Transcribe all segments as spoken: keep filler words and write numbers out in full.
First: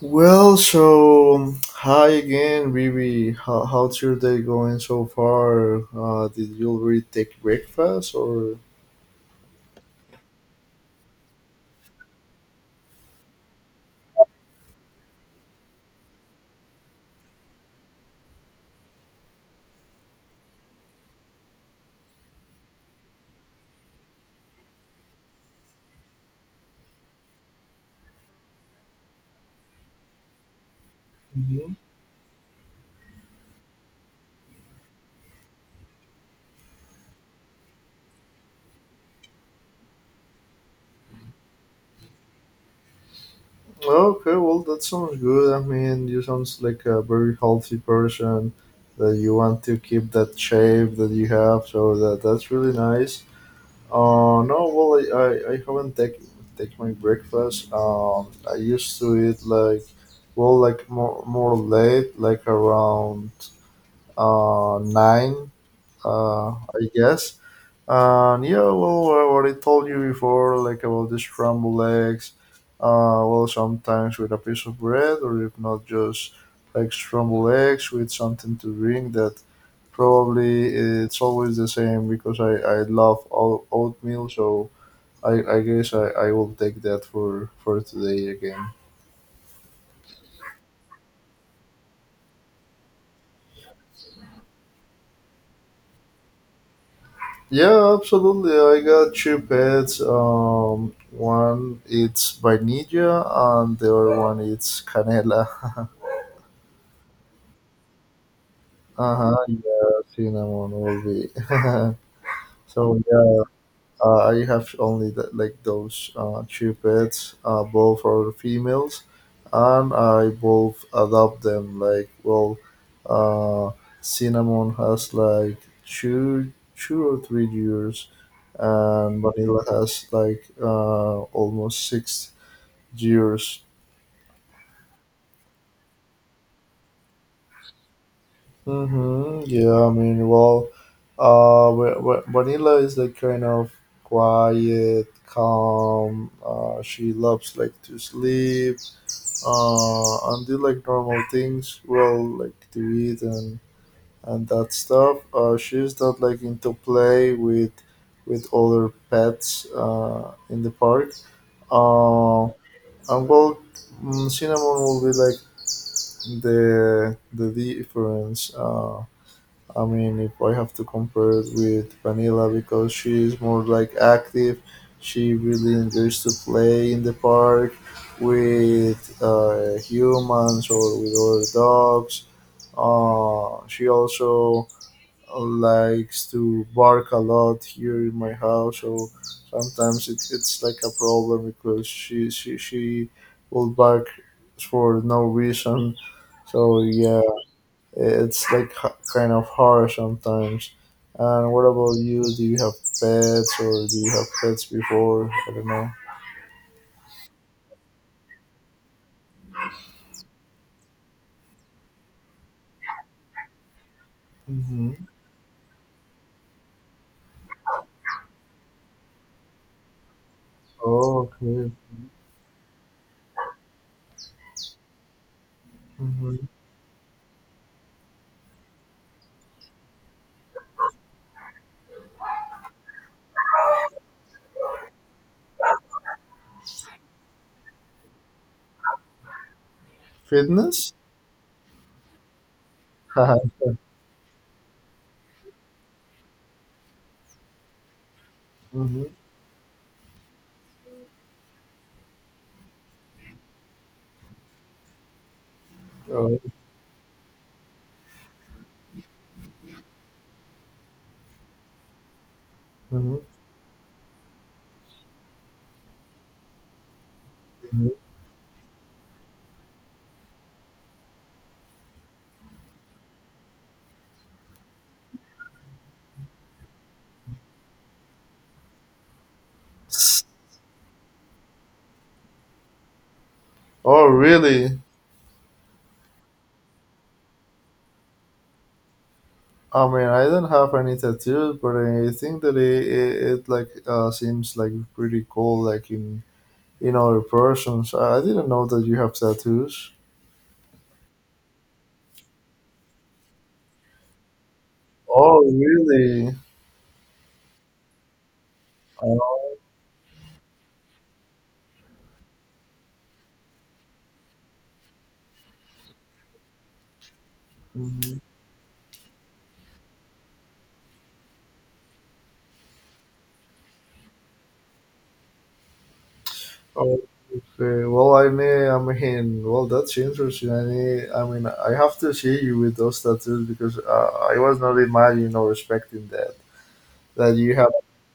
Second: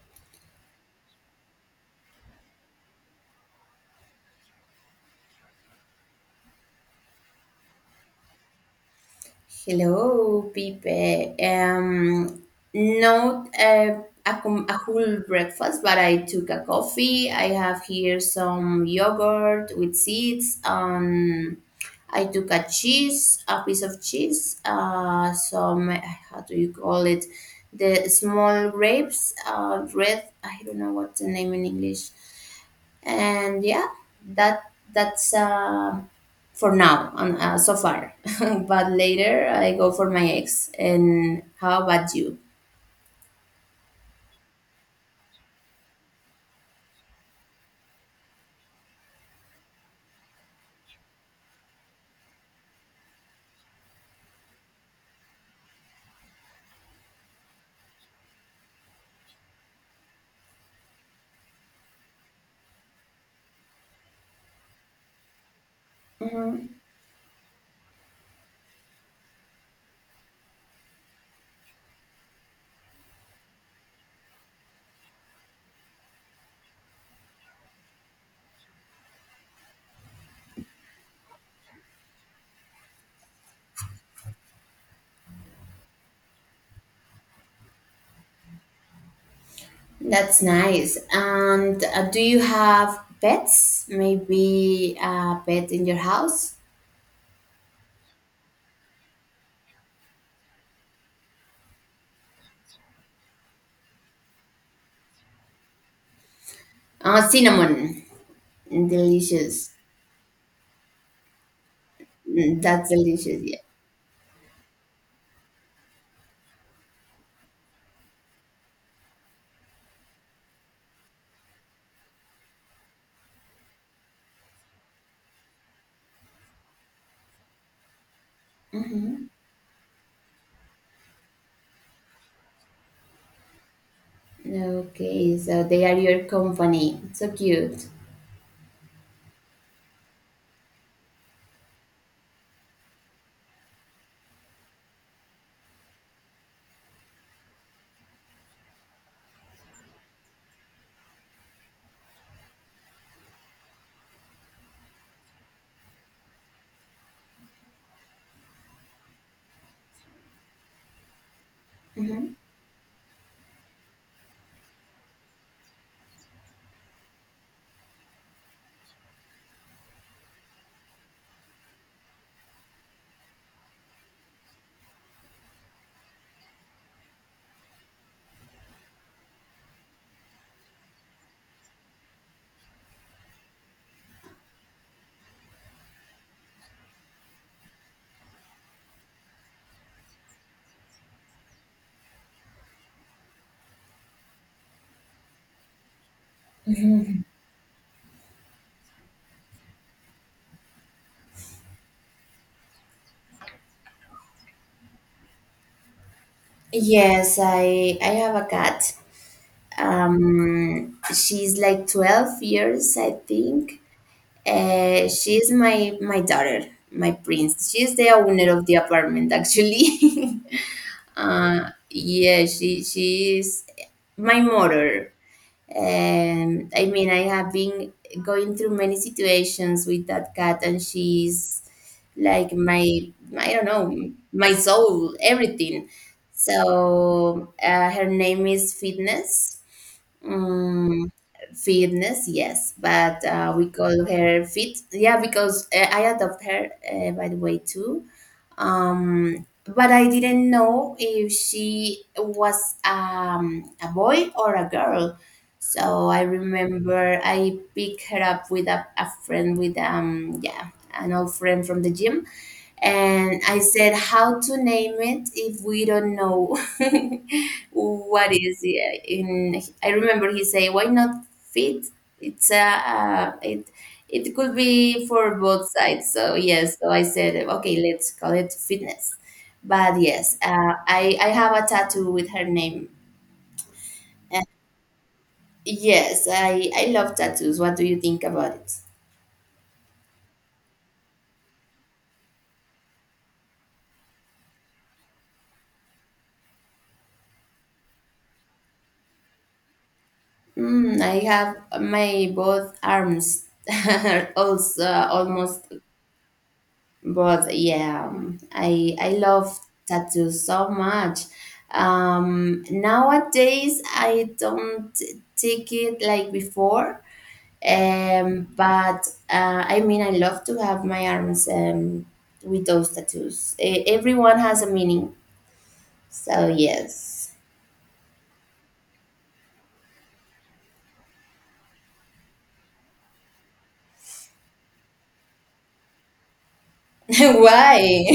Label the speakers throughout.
Speaker 1: Well, so um, hi again, Vivi. How, how's your day going so far? Uh, did you already take breakfast or?
Speaker 2: Hello, Pipe. Um, Not a, a, com- a whole breakfast, but I took a coffee. I have here some yogurt with seeds. Um, I took a cheese, a piece of cheese, uh, some, how do you call it? The small grapes, uh, red, I don't know what's the name in
Speaker 1: Mhm.
Speaker 2: English. And yeah, that that's uh, for now on uh, so far. But later I go for my ex. And how about you?
Speaker 1: Okay, well, that sounds good. I mean, you sounds like a very healthy person that you want to keep that shape that you have. So that that's really nice. Uh, no, well, I, I, I haven't take take my breakfast. Um, I used to eat like, well, like more more late, like around uh, nine, uh,
Speaker 2: Mhm.
Speaker 1: I guess. Uh, And yeah, well, uh, what I told you before, like about the scrambled eggs, uh, well, sometimes with a piece of bread, or if not, just like scrambled eggs with something to drink that probably it's always the same because I, I love oat- oatmeal, so I, I guess I, I will take that for, for today again.
Speaker 2: That's nice. And uh, do you have pets, maybe a pet in your house?
Speaker 1: Yeah, absolutely. I got two pets. Um, one it's vanilla, and the other one it's canela.
Speaker 2: Uh, cinnamon.
Speaker 1: Uh huh.
Speaker 2: Delicious.
Speaker 1: Yeah, cinnamon will be.
Speaker 2: Mm, that's
Speaker 1: So
Speaker 2: delicious, yeah.
Speaker 1: Uh, I have only the, like those uh, two pets, uh, both are females, and I both adopt them. Like, well, uh, Cinnamon has like two, two or three years, and
Speaker 2: Mhm.
Speaker 1: Vanilla has like uh, almost six years.
Speaker 2: Okay, so they are your company. So cute.
Speaker 1: Mm-hmm. Yeah, I mean, well, uh, Va- Va- Vanilla is like kind of quiet, calm. Uh, she loves like to sleep uh, and do like normal things, well, like to eat and and that stuff. Uh, she's not like into play with with other pets uh, in the park.
Speaker 2: Mhm.
Speaker 1: Uh, and well, mm, Cinnamon will be like the the difference. Uh, I mean, if I have to compare it with Vanilla because she is more like active, she really enjoys to play in the park with uh, humans or with other dogs. Uh, she also uh, likes to bark a lot here in my house, so sometimes it, it's like a problem because she she she will bark for no reason. So yeah, it's like h- kind of harsh sometimes. And what about you? Do you have pets or do you have pets before? I don't know.
Speaker 2: Yes, I I have a cat. Um, she's like twelve years, I think.
Speaker 1: Mm-hmm.
Speaker 2: Uh, she's my my daughter, my prince. She's the owner of the apartment, actually.
Speaker 1: Oh,
Speaker 2: Uh,
Speaker 1: okay.
Speaker 2: yeah, she she is my mother.
Speaker 1: Mm-hmm.
Speaker 2: Um, I mean, I have been going through many situations with that cat, and she's like my, I don't know, my soul, everything. So uh, her name is Fitness.
Speaker 1: Fitness?
Speaker 2: Mm, fitness, yes, but uh, we
Speaker 1: Mm-hmm.
Speaker 2: call her Fit. Yeah, because uh, I adopt her, uh, by the way, too. Um, but I didn't know if she was um, a boy or a girl. So I
Speaker 1: Oh,
Speaker 2: remember I picked her up with a, a friend, with um, yeah, an old friend from the gym.
Speaker 1: hmm,
Speaker 2: And I said, how to name it if we don't know what is it? In I remember he say, why not Fit? It's a uh, it it could be for both sides. So yes, so I said okay, let's call it Fitness. But yes, uh, I I have a tattoo with her name.
Speaker 1: oh,
Speaker 2: Uh,
Speaker 1: really?
Speaker 2: yes, I I love tattoos. What do you think about it?
Speaker 1: I mean, I don't have any tattoos, but I think that it, it, it like uh, seems like pretty cool, like in in other persons. I I didn't know that you have tattoos.
Speaker 2: Mm, I have my both arms are also
Speaker 1: Oh,
Speaker 2: almost.
Speaker 1: really?
Speaker 2: But yeah, um, I I love
Speaker 1: Oh,
Speaker 2: tattoos so much. Um, nowadays I don't take it like before.
Speaker 1: mhm.
Speaker 2: Um, but uh, I mean, I love to have my arms um, with those tattoos. E- everyone has a meaning. So yes.
Speaker 1: Okay. Well, I mean, I mean, well, that's interesting. I mean, I mean, I have to see you with those tattoos because uh, I was not imagining or expecting that that you have.
Speaker 2: Why?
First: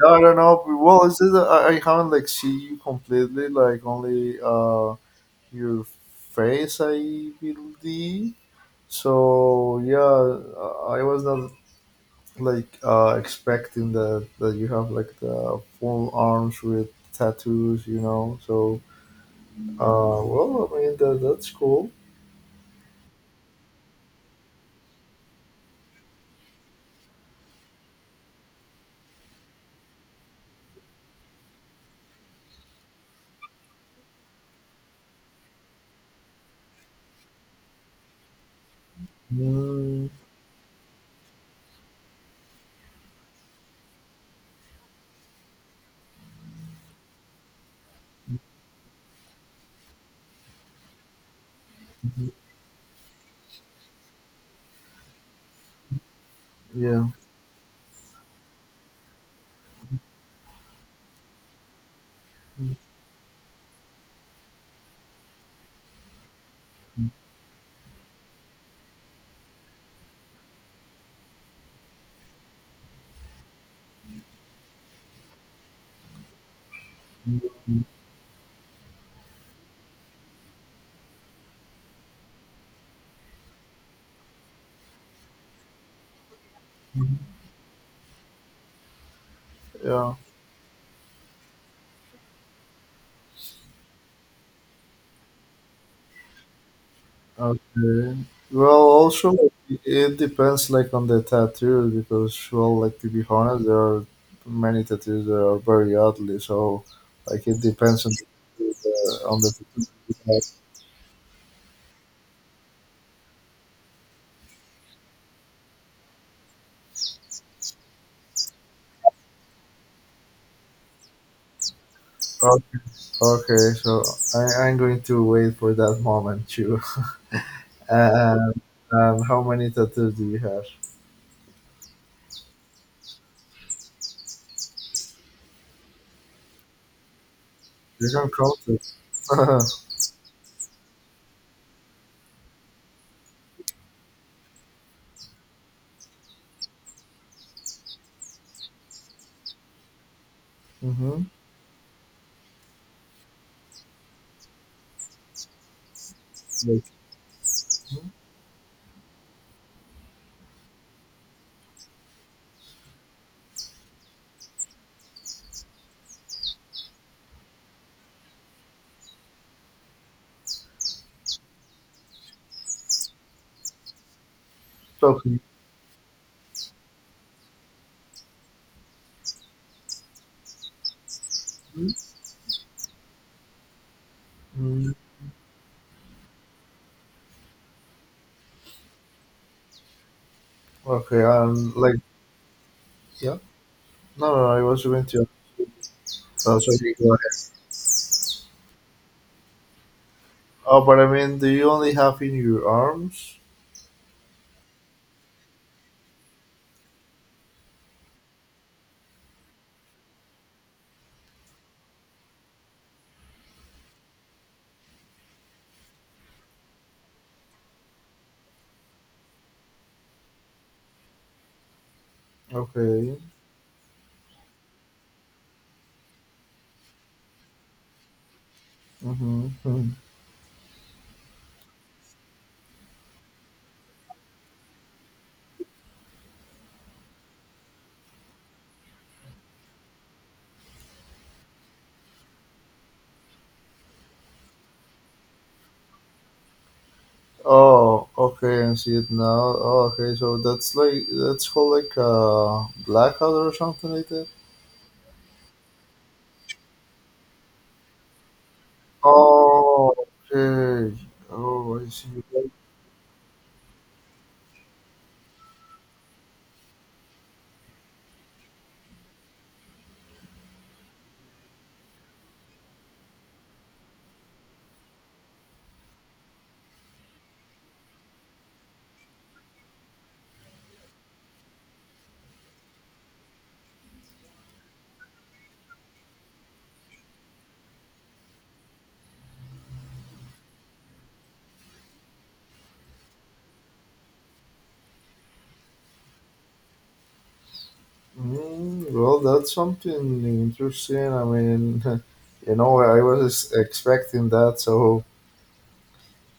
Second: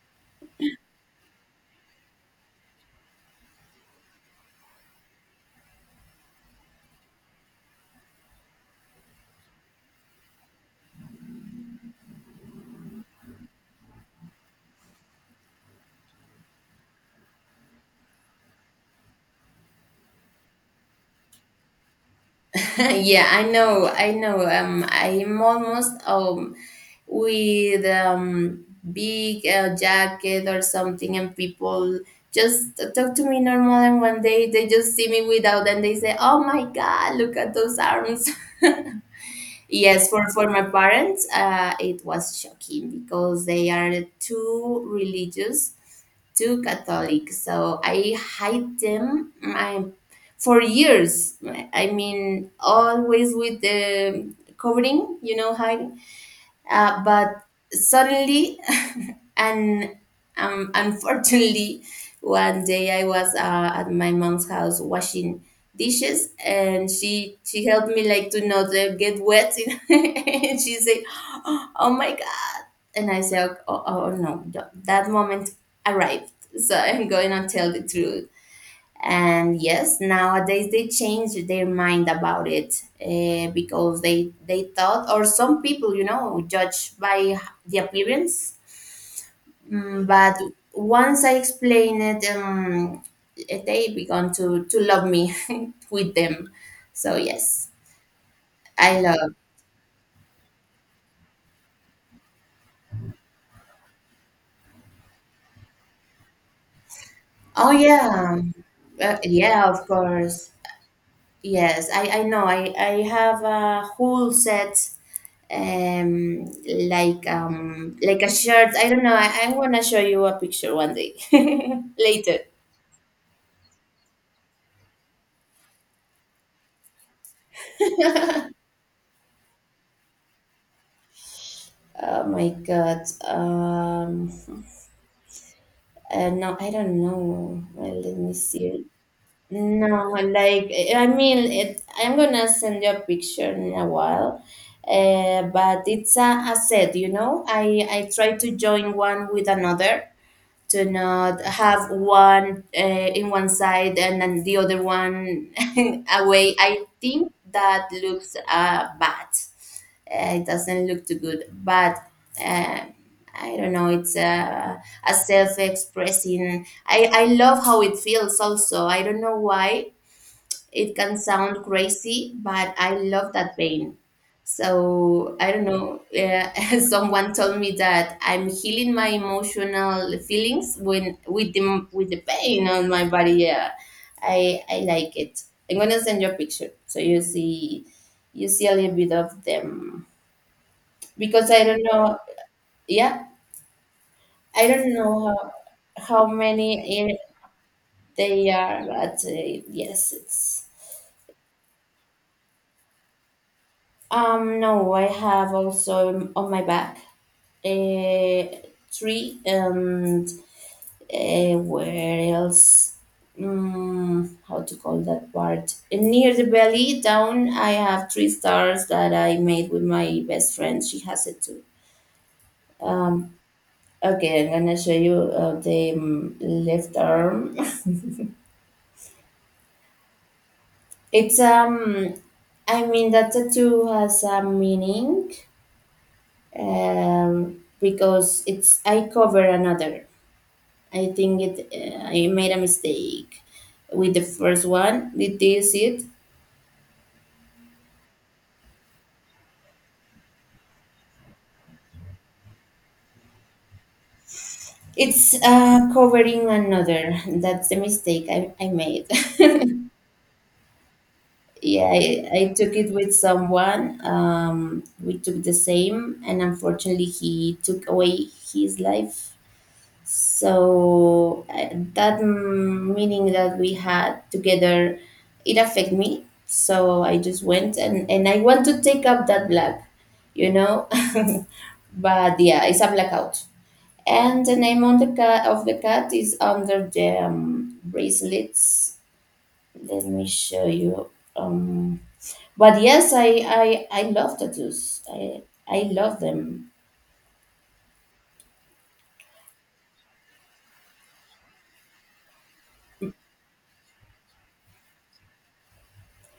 Speaker 1: No, I don't know. Well, it's just that I, I haven't like see you completely, like only uh your face, I believe. So yeah, uh, I was not like uh expecting that that you have like the full arms with tattoos, you know. So. Uh, well, I mean that that's cool.
Speaker 2: Yeah, I know, I know. Um, I'm almost um, with um, big uh, jacket or something, and people just talk to me normal, and one day they just see me without, and they say, oh my god, look at those arms. Yes,
Speaker 1: Mm,
Speaker 2: for, for my parents uh, it was shocking because they are too religious, too Catholic, so I hide them, I, for years. I mean, always with the covering, you know, hiding. Uh,
Speaker 1: yeah,
Speaker 2: but suddenly, and um, unfortunately, one day I was uh, at my mom's house washing dishes, and she she helped me like to not uh, get wet. And she said, "Oh my god!" And I said, "Oh, oh oh, no, th- that moment arrived." So I'm going to tell the truth. And yes, nowadays they change their mind about it uh, because they they thought, or some people, you know, judge by the appearance. Mm,
Speaker 1: yeah.
Speaker 2: but once I explain it, um, eh, they began to, to love me with them. So yes,
Speaker 1: Okay. Well,
Speaker 2: I
Speaker 1: also
Speaker 2: love.
Speaker 1: like, it depends like on the tattoo because well, like to be honest, there are many tattoos that are very ugly. So like it
Speaker 2: Oh
Speaker 1: depends on the
Speaker 2: yeah, uh,
Speaker 1: on the
Speaker 2: yeah,
Speaker 1: tattoo.
Speaker 2: of
Speaker 1: You have.
Speaker 2: course. Yes, I, I know. I, I have a whole set, um, like um, like a shirt. I don't know. I, I wanna show you a picture one day later.
Speaker 1: Oh, okay, so I, I'm going to wait for that moment too. And, and how many tattoos do you have?
Speaker 2: Oh my God. Um, uh, no, I don't know. Well,
Speaker 1: You
Speaker 2: let
Speaker 1: can
Speaker 2: me
Speaker 1: count
Speaker 2: see.
Speaker 1: it.
Speaker 2: No, like, I mean, it, I'm gonna send you a picture in a while, uh, but it's a, a set, you know. I I try to join one with another, to
Speaker 1: Mm-hmm.
Speaker 2: not have one uh, in one side and then the other one away.
Speaker 1: Like,
Speaker 2: I think that looks uh, bad. Uh, it doesn't look too good, but. Uh, I don't know. It's a, a self-expressing. I, I love how it feels. Also, I don't know why it can sound crazy, but I love that pain. So
Speaker 1: okay.
Speaker 2: I don't know. Uh, someone told me that I'm healing my emotional feelings when with the with the pain on my body. Yeah, I I
Speaker 1: Mm,
Speaker 2: like it. I'm gonna send you a picture so you see you see a little bit of them,
Speaker 1: okay.
Speaker 2: because I
Speaker 1: And
Speaker 2: don't
Speaker 1: like,
Speaker 2: know. Yeah,
Speaker 1: yeah. No, no, no, I
Speaker 2: I
Speaker 1: was
Speaker 2: don't
Speaker 1: going to.
Speaker 2: know how, how
Speaker 1: Oh, sorry.
Speaker 2: many
Speaker 1: Go
Speaker 2: eh,
Speaker 1: ahead.
Speaker 2: they are, but uh, yes, it's.
Speaker 1: Oh, but I mean, do you only have in your arms?
Speaker 2: Um, no, I have also on my back a tree, and uh, where else? Mm, how to call that part? Near the belly down, I have three stars that I made with my best friend. She has it too.
Speaker 1: Okay.
Speaker 2: Um, okay, I'm gonna show you uh, the um, left arm.
Speaker 1: Mm-hmm.
Speaker 2: It's um, I mean, that tattoo has a meaning um, because it's I cover another. I think it. Uh, I made a mistake with the first one. It is it.
Speaker 1: Oh, okay. I see it now. Oh, okay. So that's like that's called like a blackout or something like that.
Speaker 2: It's uh, covering another. That's the mistake I, I made.
Speaker 1: Oh, okay. Oh,
Speaker 2: Yeah,
Speaker 1: I see.
Speaker 2: I, I took it with someone. Um, we took the same, and unfortunately, he took away his life. So uh, that mm, meeting that we had together, it affected me, so I just went and, and I want to take up that black, you know. But yeah, it's a blackout. And the name on the cat, of the cat, is under the um, bracelets. Let me show you. Um, but yes, i i i love tattoos. i i love them.
Speaker 1: Mm, well, that's something interesting. I mean, you know, I was expecting that, so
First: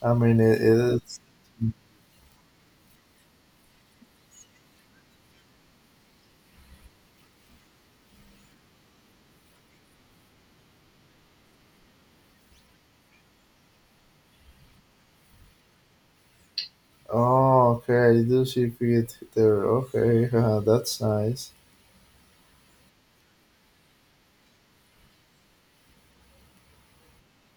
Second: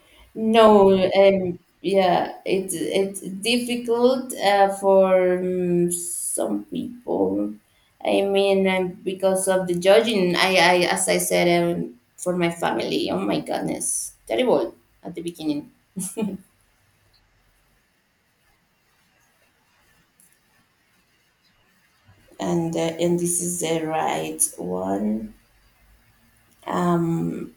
Speaker 1: I mean, it
Speaker 2: No,
Speaker 1: is.
Speaker 2: um, yeah, it's it's difficult uh, for um, some people. I mean, um, because of the judging, I, I as I said, um, for my family, oh my goodness, terrible at the beginning.
Speaker 1: Oh, okay. I do see it there. Okay, that's nice.
Speaker 2: And uh, and this is the right one. Um,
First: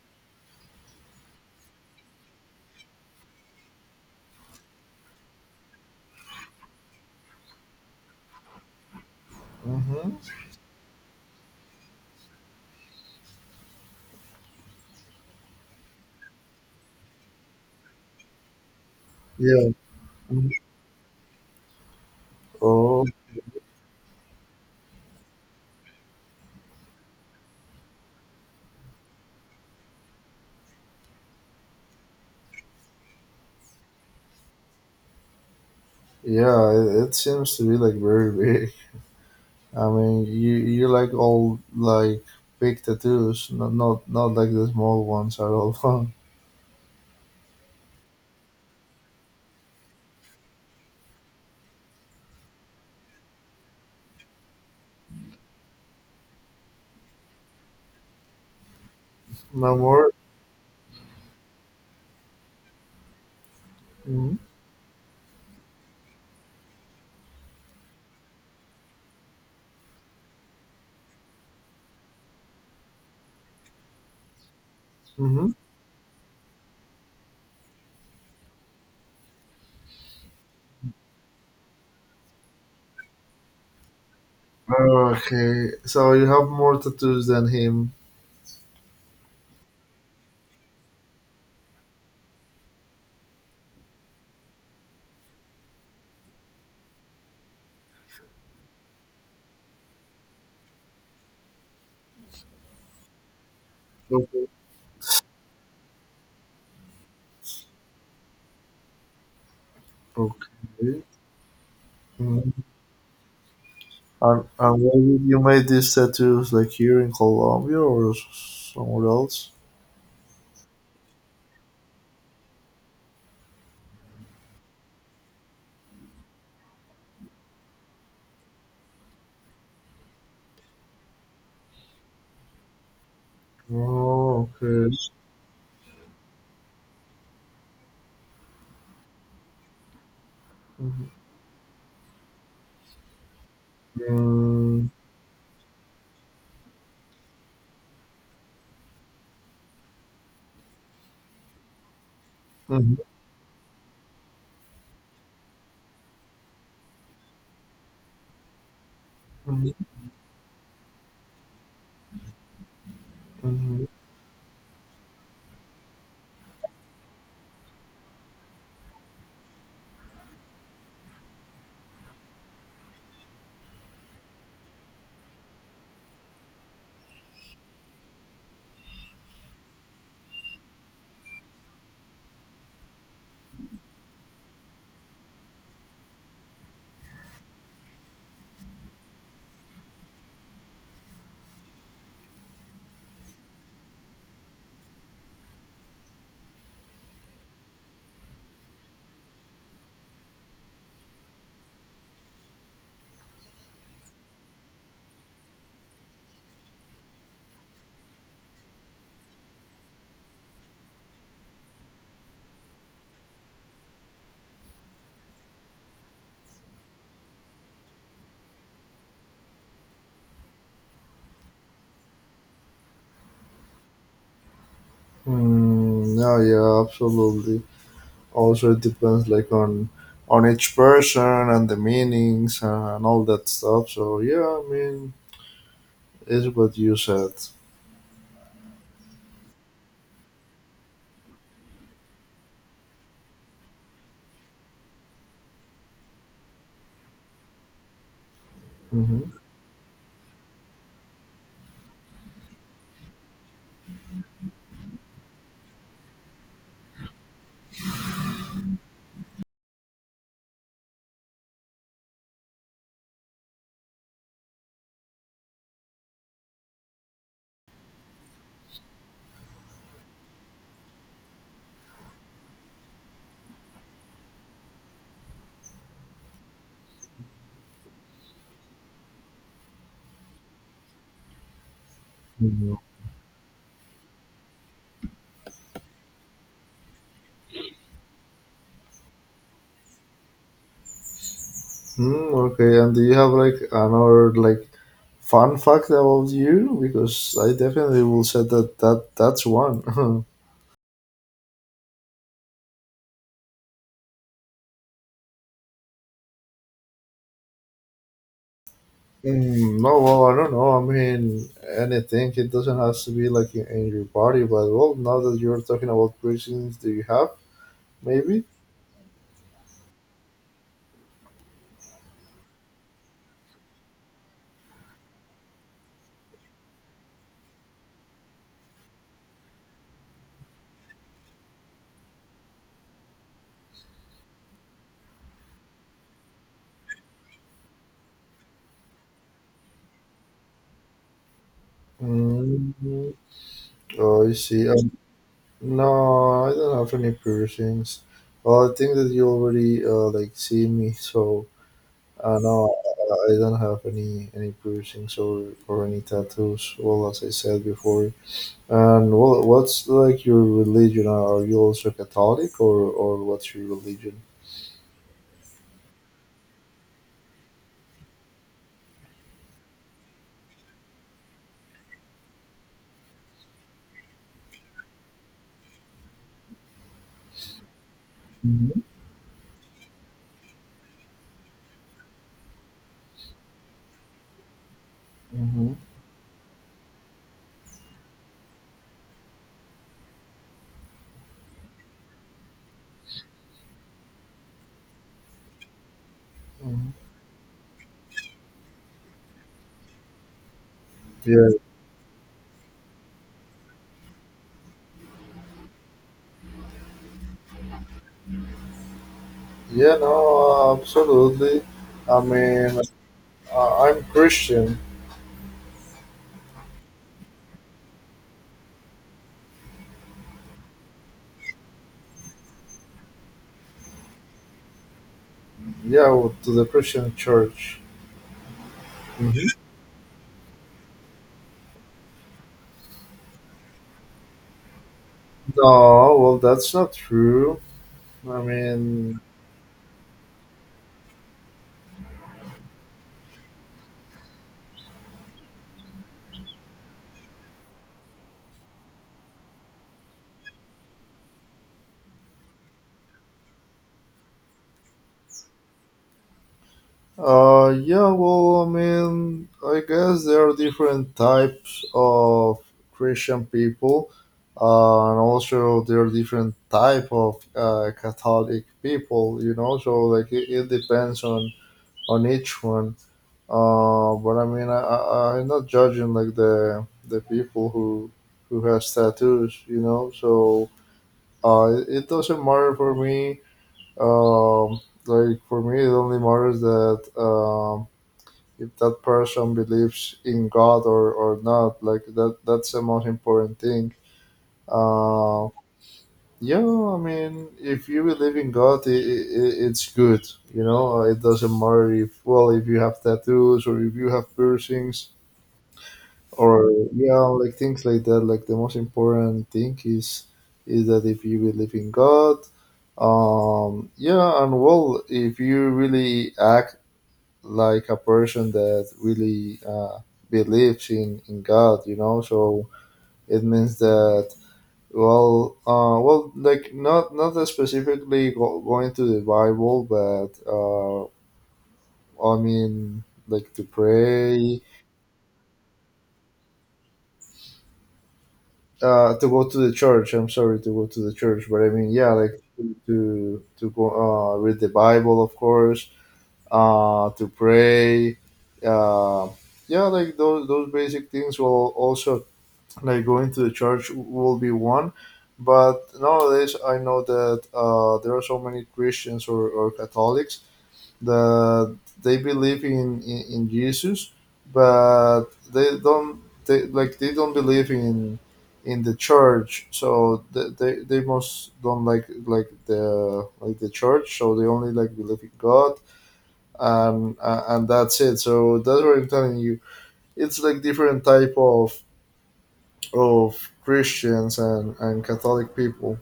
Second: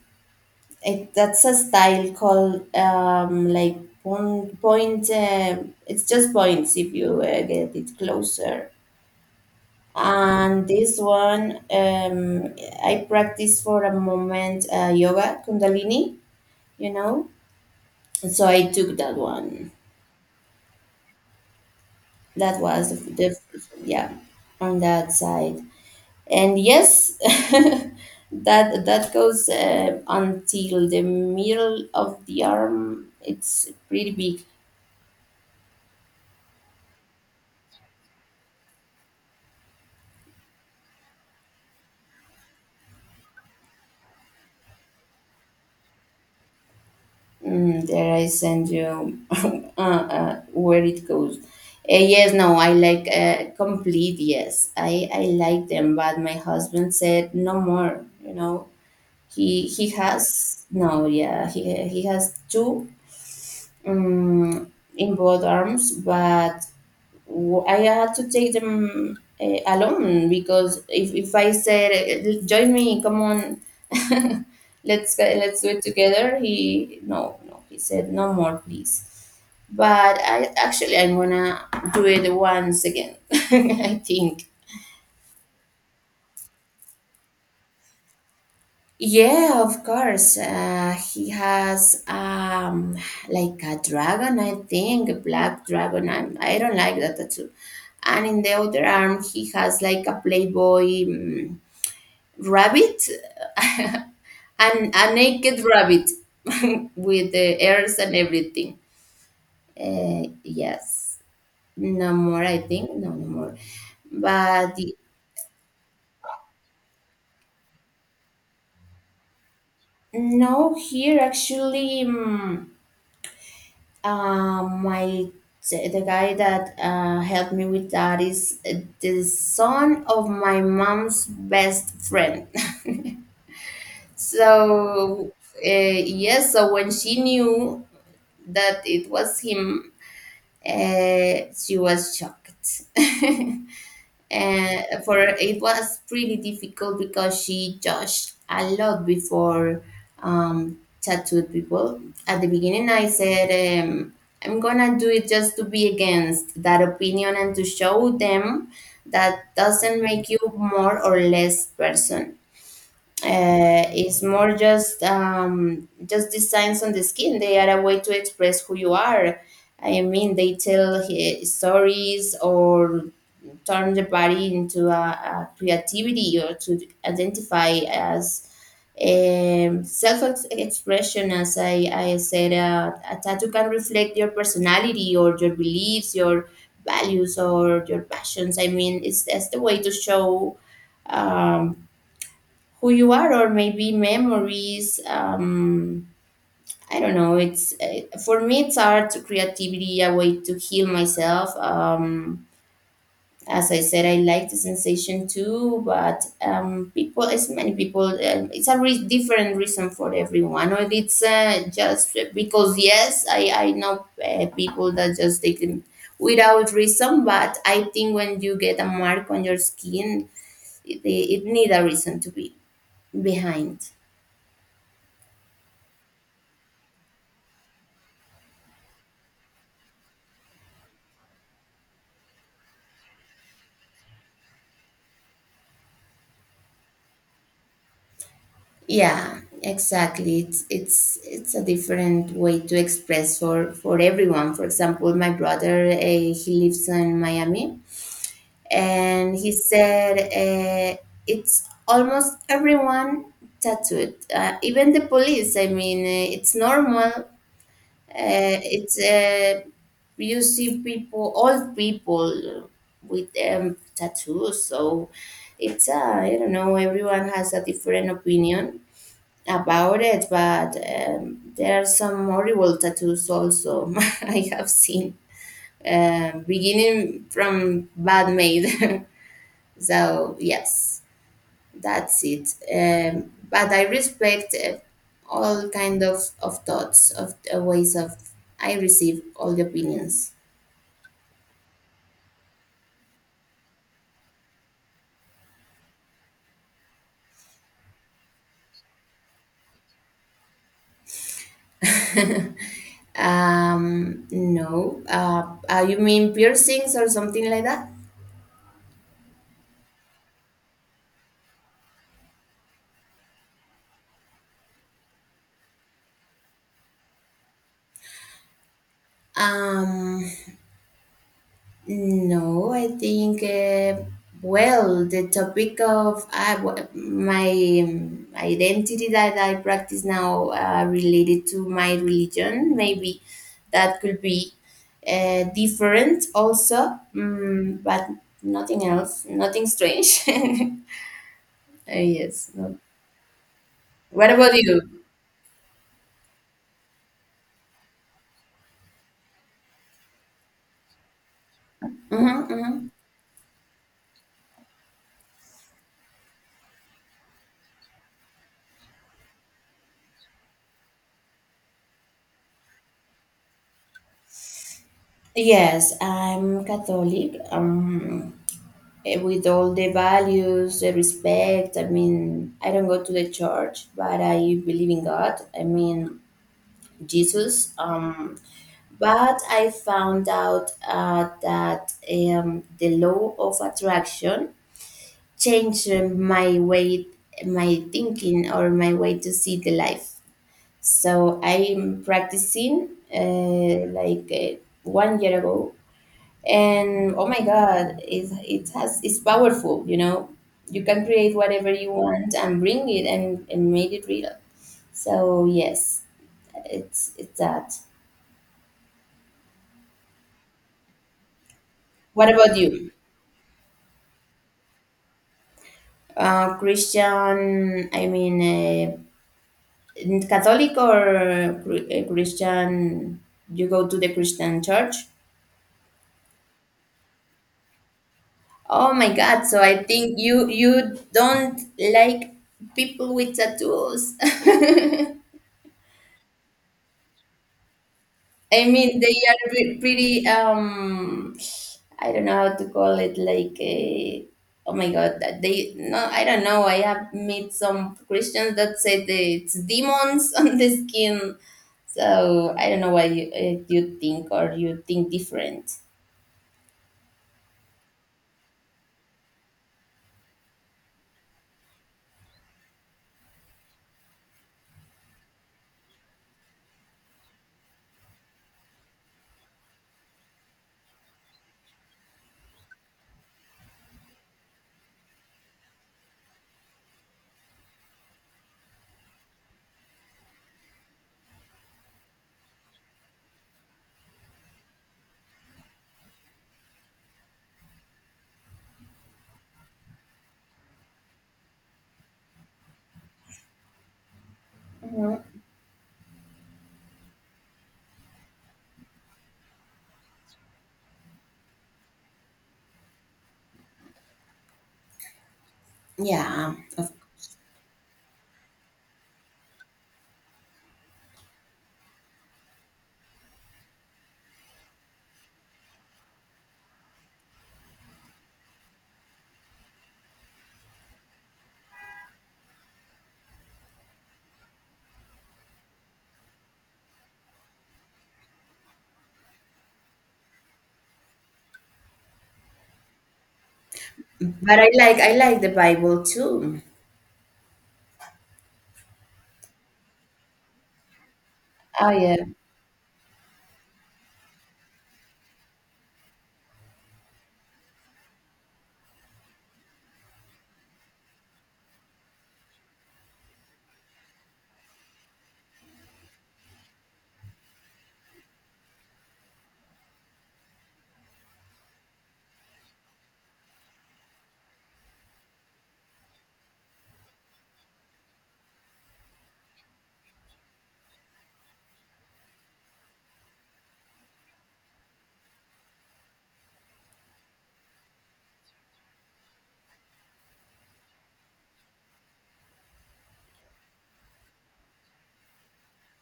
Speaker 2: it, that's a style called um like point point. Uh, it's just points if you uh, get it closer.
Speaker 1: Mm-hmm.
Speaker 2: And this one, um, I practiced for a moment uh, yoga, Kundalini, you know. So I took that
Speaker 1: Yeah.
Speaker 2: one.
Speaker 1: Mhm.
Speaker 2: That was
Speaker 1: Oh,
Speaker 2: the, yeah, on that side. And yes, that that goes uh, until the middle of the arm. It's pretty big.
Speaker 1: yeah. It, it seems to be like very big. I mean, you you like all like big tattoos, not not not like the small ones at all.
Speaker 2: Mm, there I send you uh, uh, where it goes. Uh, yes, no, I like uh, complete. Yes, I I like them, but my husband said no more. You know, he
Speaker 1: No
Speaker 2: he
Speaker 1: more.
Speaker 2: has no, yeah, he he has two
Speaker 1: Mm-hmm.
Speaker 2: um, in both arms, but w- I had to take them uh, alone, because if, if I said, "Eh, join me, come on, let's go-
Speaker 1: Mm-hmm.
Speaker 2: let's do it together," he, no, no, he said no more please. But I actually I'm gonna do it once again. I think.
Speaker 1: Okay, so you have more tattoos than him.
Speaker 2: Yeah, of course. Uh, he has um, like a dragon, I think, a black dragon. I'm, I i do not like that tattoo. And in the other arm, he has like a Playboy, mm, rabbit,
Speaker 1: Okay.
Speaker 2: and a naked rabbit with the ears and everything. Uh,
Speaker 1: Okay.
Speaker 2: yes, no more. I think no, no more.
Speaker 1: And,
Speaker 2: But
Speaker 1: and where
Speaker 2: the—
Speaker 1: did you make these tattoos? Like here in Colombia or s- somewhere else?
Speaker 2: no, here actually, um, uh, my, the guy that uh, helped me with that is uh, the son of my mom's best friend.
Speaker 1: Oh, okay.
Speaker 2: So, uh, yes, so when she knew that it was him,
Speaker 1: Mm,
Speaker 2: uh, she was shocked. Uh, for her, it was pretty difficult because she judged a lot before um, tattooed people. At the
Speaker 1: mhm,
Speaker 2: beginning,
Speaker 1: mhm,
Speaker 2: I said, um, I'm gonna do it just to be against that opinion and to show them that doesn't make you more or less person,
Speaker 1: mhm.
Speaker 2: uh, it's more just um, just designs on the skin. They are a way to express who you are. I mean, they tell uh, stories, or turn the body into a, a creativity, or to identify as um, self-expression. As I, I said, uh, a tattoo can reflect your personality or your beliefs, your values or your passions. I mean, it's that's the way to show. Um, who you are, or maybe memories um, I don't know. It's uh, for me it's art, creativity, a way to heal myself um, as I said I like the sensation too. But um, people, as many people um, it's a re- different reason for everyone, or it's uh, just because. Yes, i, I know uh, people that just take them without reason, but I think when you get a mark on your skin, it, it need a reason to be behind.
Speaker 1: Mm, yeah, yeah, absolutely. Also, it depends like on on each person and the meanings and all that stuff. So yeah, I mean, it's what you said.
Speaker 2: Yeah, exactly. It's it's it's a different way to express for for everyone. For example, my brother, uh, he lives in Miami,
Speaker 1: Mm-hmm.
Speaker 2: and he said uh, it's almost everyone tattooed, uh, even the police. I mean, uh, it's normal. Uh, it's uh, You see people, old people with um, tattoos. So it's uh, I don't know. Everyone has a different opinion about it, but um, there are some horrible tattoos also. I have seen, um, beginning from bad made. So yes, that's it.
Speaker 1: Mm-hmm.
Speaker 2: Um, but I respect uh, all kind of, of thoughts, of uh, ways of, I receive all the opinions.
Speaker 1: Mm, okay, and do you have like another like fun fact about you, because I definitely will say that that that's one.
Speaker 2: Um, no, uh, uh, you mean piercings or something like that?
Speaker 1: Mm, no, well, I don't know. I mean, anything. It doesn't have to be like in, in your body, but well, now that you're talking about piercings, do you have maybe?
Speaker 2: Um, No, I think uh, well, the topic of I w- my um, identity that I practice now, uh, related to my religion, maybe that could be uh, different also, mm, but nothing else, nothing strange. Uh, yes. No.
Speaker 1: Mm, oh,
Speaker 2: What
Speaker 1: I
Speaker 2: about
Speaker 1: see. Um,
Speaker 2: you?
Speaker 1: no, I don't have any piercings. Well, I think that you already uh, like see me, so uh, no,
Speaker 2: Hmm.
Speaker 1: I I don't have any any piercings or or any tattoos. Well, as I said before. And well, what's like your religion? Are you also Catholic, or or what's your religion?
Speaker 2: Yes, I'm Catholic. Um, eh, with all the values, the respect. I mean, I don't go to the church, but I believe in God. I mean, Jesus. Um,
Speaker 1: Mhm.
Speaker 2: but I found out uh, that um, the law of attraction
Speaker 1: Hmm.
Speaker 2: changed uh, my way, my thinking, or my way to see the life. So I'm practicing, uh, like uh, one year ago,
Speaker 1: Hmm.
Speaker 2: and oh my god, it, it has it's powerful. You know you can create
Speaker 1: Yeah,
Speaker 2: whatever you want, and bring it, and, and make it real. So yes, it's it's that.
Speaker 1: yeah, no, absolutely. I
Speaker 2: What about
Speaker 1: mean,
Speaker 2: you?
Speaker 1: uh, I'm Christian.
Speaker 2: Uh christian, I mean, uh, Catholic, or Chr- uh, christian? You go to the Christian church?
Speaker 1: Yeah, well, to the Christian church.
Speaker 2: Oh my god,
Speaker 1: Mhm.
Speaker 2: so I think you you don't like people with tattoos.
Speaker 1: No, well, that's not true. I
Speaker 2: I mean, they
Speaker 1: mean,
Speaker 2: are pre- pretty. Um, I don't know how to call it. Like, a, oh my god, that they, no, I don't know. I have met some Christians that say that it's demons on the skin. So I don't know why you, uh, you think, or you think different.
Speaker 1: Uh, yeah, well, I mean, I guess there are different types of Christian people, uh, and also there are different type of uh, Catholic people. You know, so like it, it depends on on each one. Uh, but I mean, I, I I'm not judging like the the people who who has tattoos. You know, so uh, it, it doesn't matter for me. Um, like for me, it only matters that um if that person believes in God or, or not. Like that that's the most important thing.
Speaker 2: Mhm.
Speaker 1: Uh, yeah, I mean, if you believe in God, it, it, it's good. You know, uh, it doesn't matter if well if you have tattoos or if you have piercings
Speaker 2: Yeah,
Speaker 1: or
Speaker 2: of-
Speaker 1: yeah, like things like that. Like the most important thing is is that if you believe in God. Um, yeah, and well, if you really act like a person that really uh, believes in, in God, you know. So it means that well, uh, well, like not not specifically go, going to the Bible, but uh, I mean like to
Speaker 2: but
Speaker 1: pray,
Speaker 2: I like I like the Bible too.
Speaker 1: uh, to go to the church. I'm sorry to go to the church, but I mean
Speaker 2: Oh
Speaker 1: yeah,
Speaker 2: yeah.
Speaker 1: like to to go uh, read the Bible, of course, uh, to pray. Uh, yeah, like those those basic things will also like going to the church will be one, but nowadays I know that uh, there are so many Christians or, or Catholics that they believe in, in, in Jesus, but they don't, they like they don't believe in in the church, so they, they, they most don't like like the like the church, so they only like believe in God, and uh, and that's it, so that's what I'm telling you, it's like different type of of Christians and, and Catholic people.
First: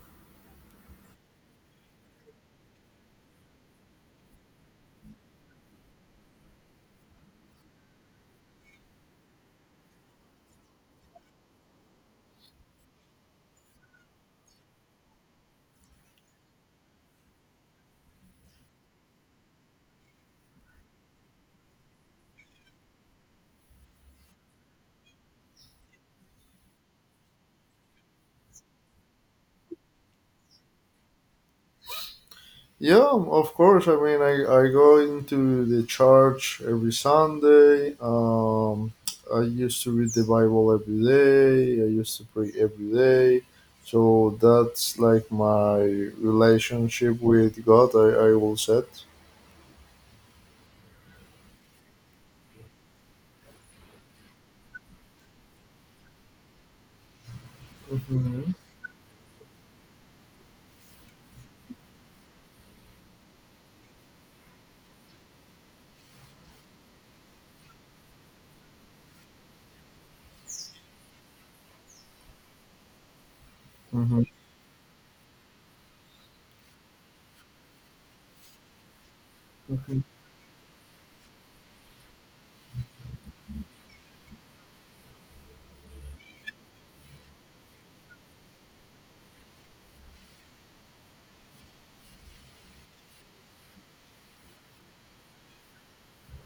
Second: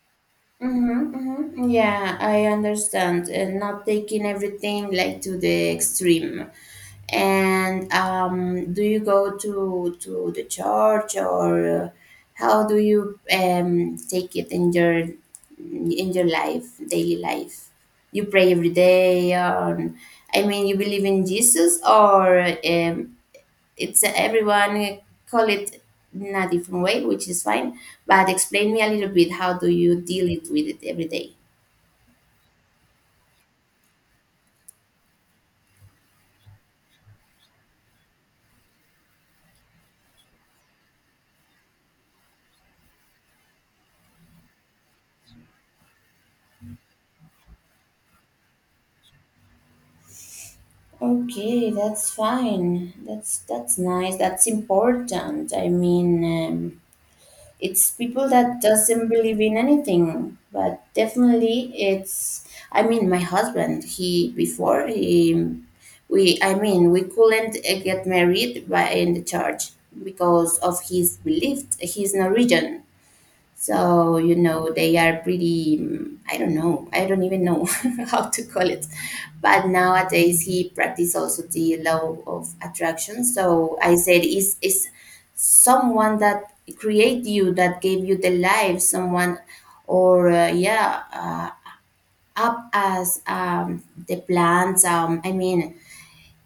Speaker 2: Mm-hmm, mm-hmm. Yeah, I understand. And not taking everything like to the extreme. And um, do you go to to the church, or uh, how do you um, take it in your in your life, daily life? You pray every day, or I mean, you believe in Jesus, or um, it's everyone call it in a different way, which is fine. But explain me a little bit, how do you deal it with it every day?
Speaker 1: Yeah, of course. I mean, I, I go into the church every Sunday. Um, I used to read the Bible every day. I used to pray every day. So that's like my relationship with God, I, I will set.
Speaker 2: Okay, that's fine. That's that's nice. That's important. I mean, um, it's people
Speaker 1: Mm-hmm.
Speaker 2: that doesn't believe in anything, but definitely it's. I mean, my husband. He, before he, we, I mean, we couldn't uh, get married by in the church because of his belief. He's Norwegian. So,
Speaker 1: Hmm.
Speaker 2: you know, they are pretty, mm, I don't know, I don't even know how to call it. But
Speaker 1: Mm-hmm.
Speaker 2: nowadays he practice also the law of attraction. So I said, is is someone that create you, that gave you the life, someone, or uh, yeah, uh, up as um, the plants. Um, I mean,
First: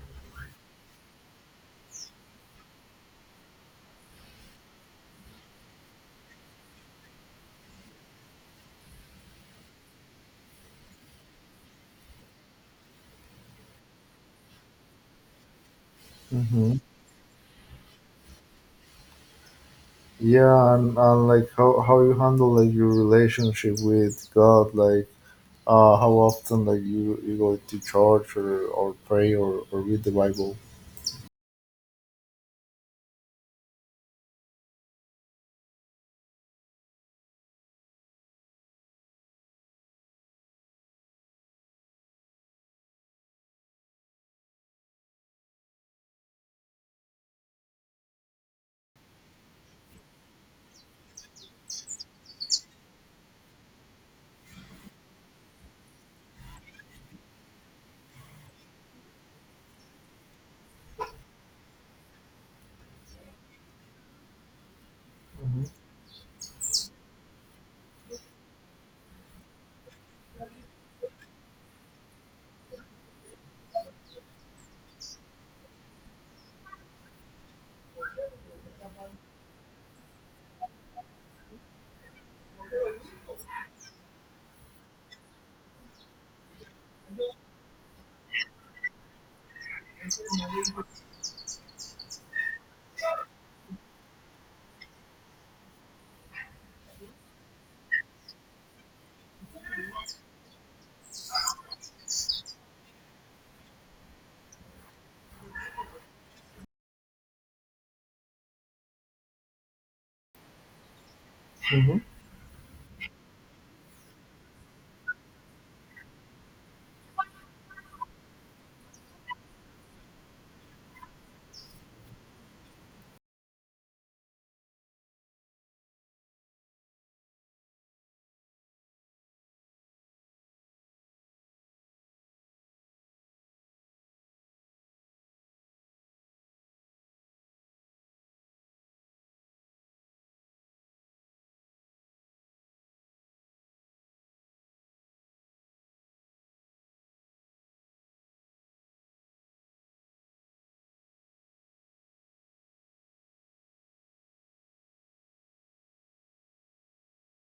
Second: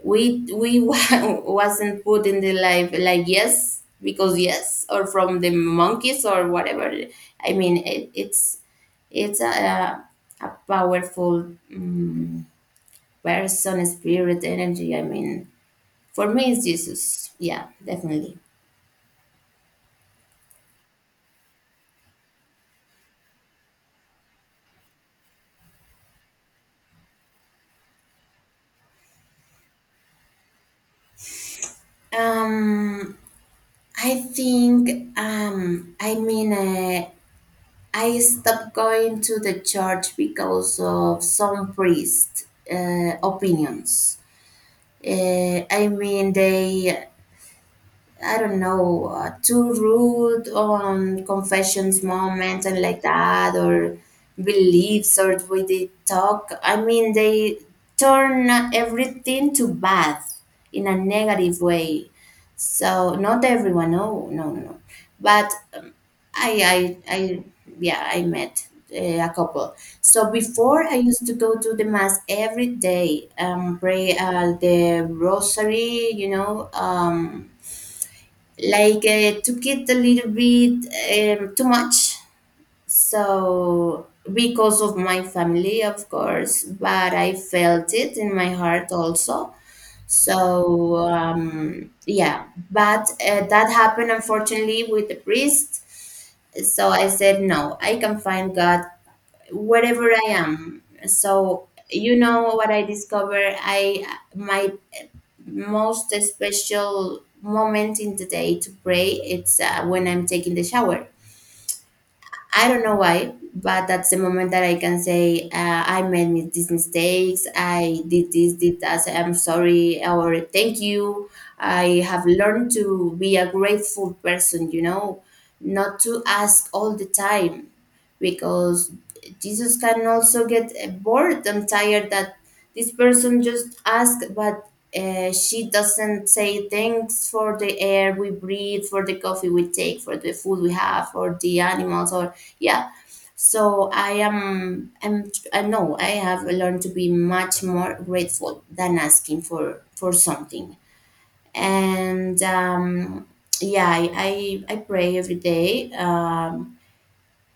Speaker 2: we we wa- wasn't put in the life like yes because yes, or from the monkeys, or whatever. I mean, it, it's it's a a powerful, um, person, spirit, energy. I mean, for me, it's
Speaker 1: Hmm.
Speaker 2: Jesus. Yeah, definitely.
Speaker 1: Yeah, and, and like how, how you handle like your relationship with God, like Uh, how often like you, you go to church or, or pray or, or read the Bible?
Speaker 2: um I think, um I mean, uh, I stopped going to the church because of some priest uh, opinions. Uh, I mean, they, I don't know, uh, too rude on confessions moments and like that, or beliefs, or we did talk. I mean, they turn everything to bad, in a negative way. So not everyone. No, no, no, no. But um, I, I, I, yeah, I met uh, a couple. So before I used to go to the mass every day, um, pray uh, the rosary, you know, um, like uh, took it a little bit um, too much. So, because of my family, of course, but I felt it in my heart also. So, um, yeah, but uh, that happened unfortunately with the priest. So I said, no, I can find God wherever I am. So, you know what I discovered? I My most special moment in the day to pray, it's uh, when I'm taking the shower.
Speaker 1: Mm-hmm.
Speaker 2: I don't know why, but that's the moment that I can say, uh, I made mi- these mistakes, I did this, did that, so I'm sorry, or thank you. I have learned to be a grateful person, you know, not to ask all the time, because Jesus can also get uh, bored and tired that this person just asked, but uh, she doesn't say thanks for the air we breathe, for the coffee we take, for the food we have, for the animals, or yeah. So i am i'm I know I have learned to be much more grateful than asking for for something. And um yeah, i i, I pray every day, um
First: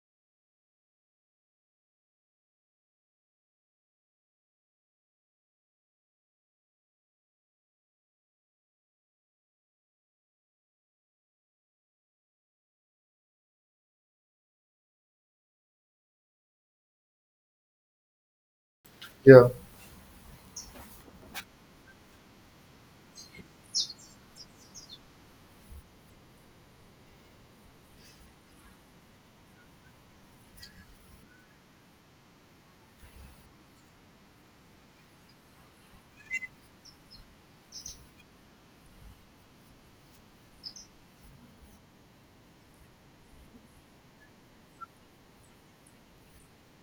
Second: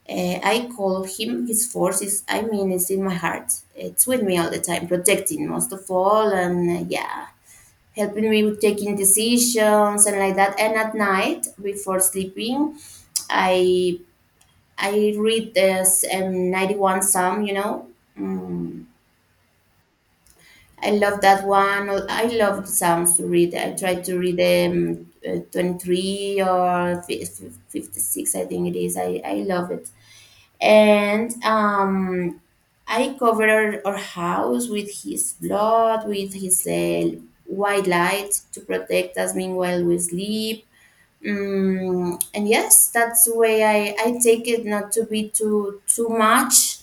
Speaker 2: eh, I call him, his force is, I mean, it's in my heart. It's with me all the time, protecting most of all, and uh, yeah, helping me with taking decisions and like that. And at night before sleeping, I I read this um, ninety one Psalm, you know. Mm,
Speaker 1: Yeah.
Speaker 2: I love that one. I love Psalms to read. I try to read um, uh, twenty three, or fi- fifty six, I think it is. I, I love it. And um, I covered our house with his blood, with his uh, white light to protect us meanwhile we sleep. Mm, and yes, that's the way I, I take it, not to be too too much,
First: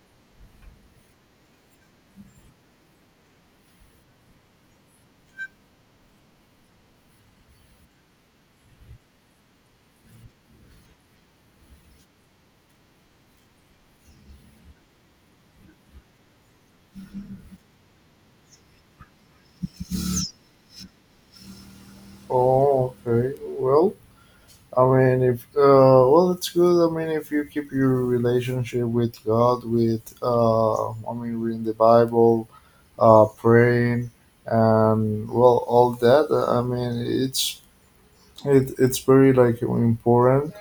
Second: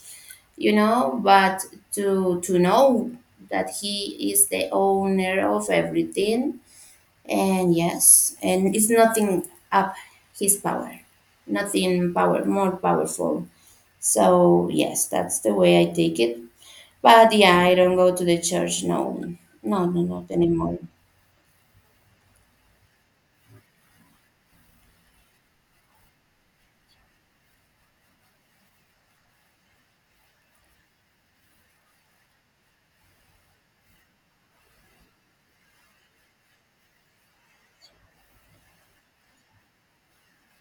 Speaker 2: you know, but to to know that he is the owner of everything. And yes, and it's nothing up his power, nothing power more powerful. So yes, that's the way I take it. But yeah, I don't go to the church. No, no, no, not anymore.
Speaker 1: Oh, okay. Well, I mean, if uh, well, it's good. I mean, if you keep your relationship with God, with uh, I mean, reading the Bible, uh, praying, and well, all that. Uh, I mean, it's it, it's very like important.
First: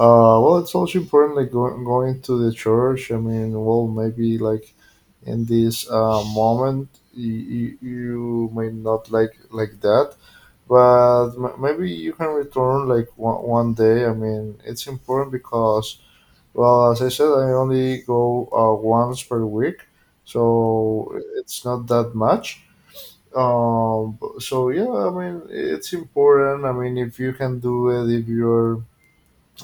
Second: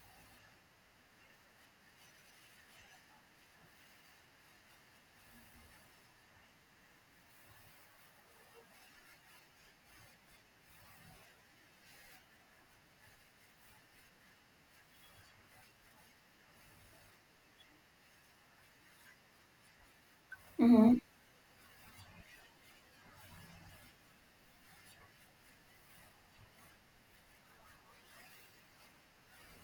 Speaker 1: Uh, well, it's also important, like go- going to the church. I mean, well, maybe like in this uh, moment, you, you may not like like that, but m- maybe you can return like one, one day. I mean, it's important because, well, as I said, I only go uh, once per week, so
Speaker 2: Mm-hmm.
Speaker 1: it's not that much. Um, so yeah, I mean, it's important. I mean, if you can do it, if you're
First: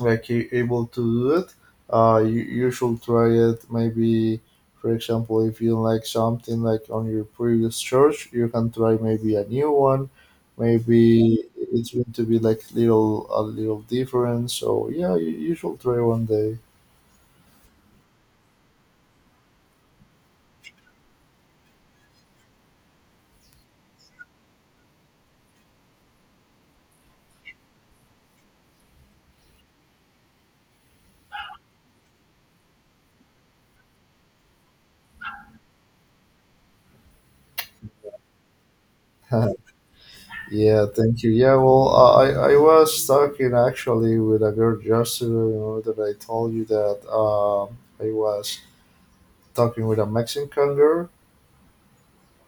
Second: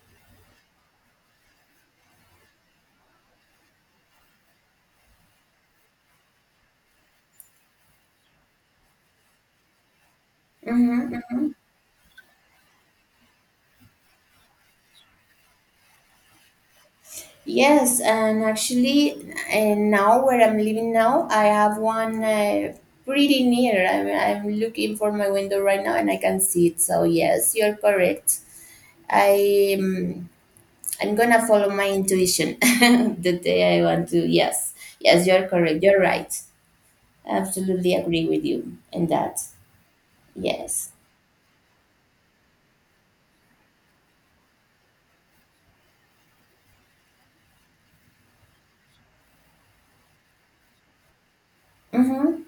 Speaker 1: like you able to do it, uh you, you should try it maybe. For example, if you like something like on your previous church, you can try maybe a new one, maybe
Speaker 2: Mm-hmm.
Speaker 1: it's going to be like little a little different. So yeah, you, you should try one day.
Speaker 2: Yes, and actually, uh, now where I'm living now, I have one uh, pretty near. I'm, I'm looking for my window right now and I can see it. So, yes, you're correct. I, um, I'm gonna follow my intuition the day I want to. Yes, yes, you're correct. You're right. Absolutely agree with you in that.
Speaker 1: Yeah,
Speaker 2: Yes.
Speaker 1: thank you. Yeah, well, i i was talking actually with a girl just to remember that I told you that um i was talking with a Mexican girl.
Speaker 2: Mm-hmm.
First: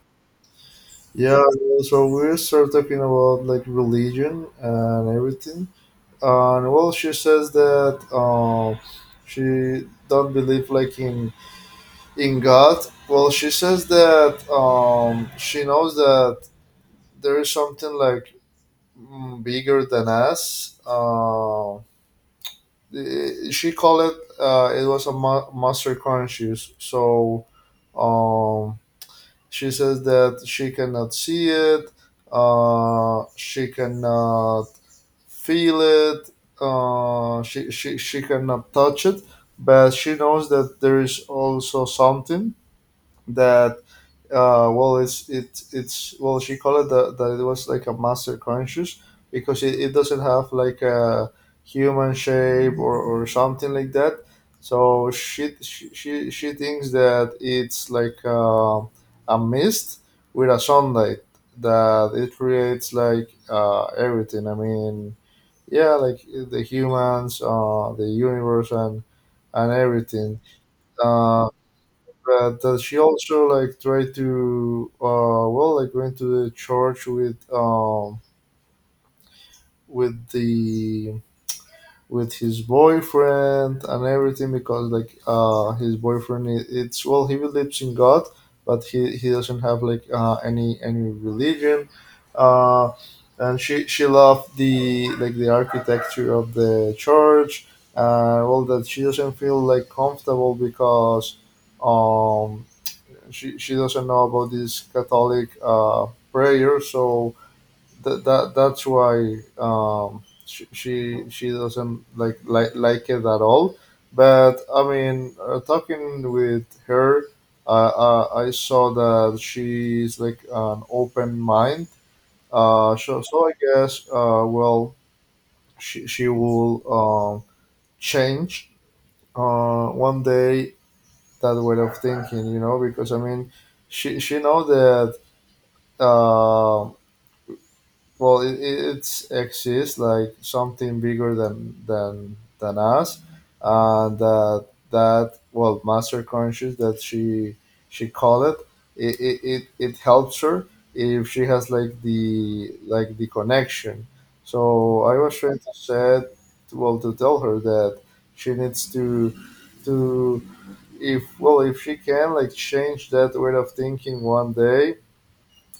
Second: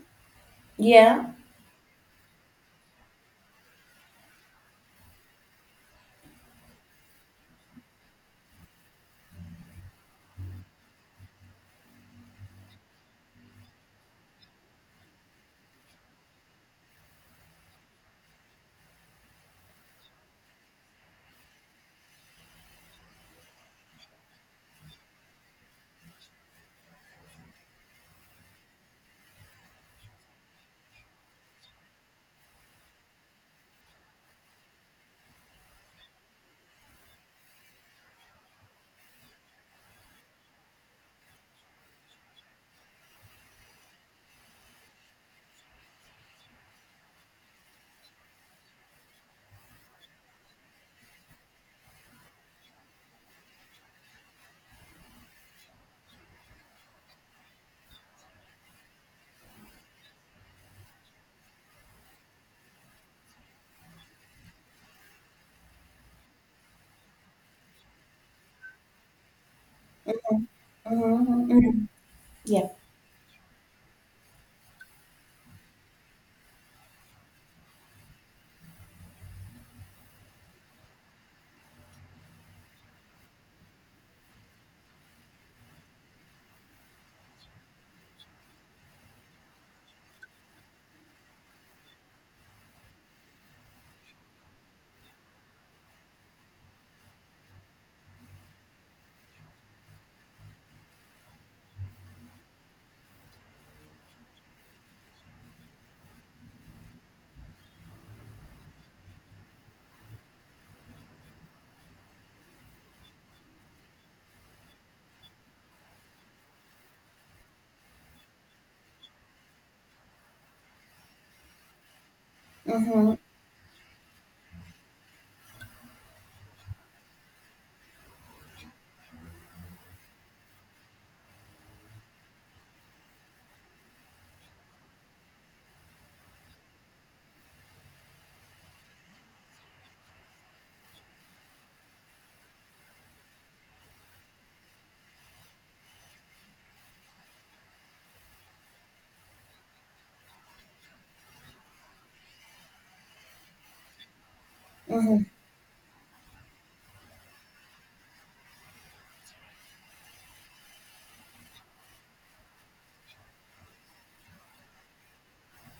Speaker 2: Yeah.
Speaker 1: Yeah, yeah, so we start talking about like religion and everything, and well, she says that um, she don't believe like in in God. Well, she says that um, she knows that there is something like mm, bigger than us. Uh, i- she called it uh, it was a ma- master conscious. So um, She says that she cannot see it, uh, she cannot feel it, uh, she, she, she cannot touch it, but she knows that there is also something that uh, well it's it it's well she called it that that it was like a master conscious because it, it doesn't have like a human shape or, or something like that. So she she she, she thinks that it's like uh, a mist with a sunlight that it creates like uh, everything. I mean yeah, like the humans, uh, the universe and and everything. Uh,
Speaker 2: Mm-hmm. Mm-hmm.
Speaker 1: but uh,
Speaker 2: Yeah.
Speaker 1: does she also like try to uh well like went to the church with um with the with his boyfriend and everything, because like uh his boyfriend, I- it's well he believes in God, but he he doesn't have like uh any any religion. Uh and she she loved the like the architecture of the church, uh well, that she doesn't feel like comfortable because um she she doesn't know about this Catholic uh, prayer, so that that that's why um, she, she she doesn't like like like it at all. But I mean, uh, talking with her, uh, uh, I saw that she's like an open mind. Uh,
Speaker 2: Mm-hmm.
Speaker 1: so so I guess, uh, well, she she will um, change uh, one day that way of thinking, you know, because I mean she she know that, Uh, well, it, it it's exists like something bigger than than than us, and that, that well, master conscious that she she called it, it, it, it it helps her if she has like the like the connection. So I
Speaker 2: Mm-hmm.
Speaker 1: was trying to say, well, to tell her that she needs to to if well, if she can like change that way of thinking one day,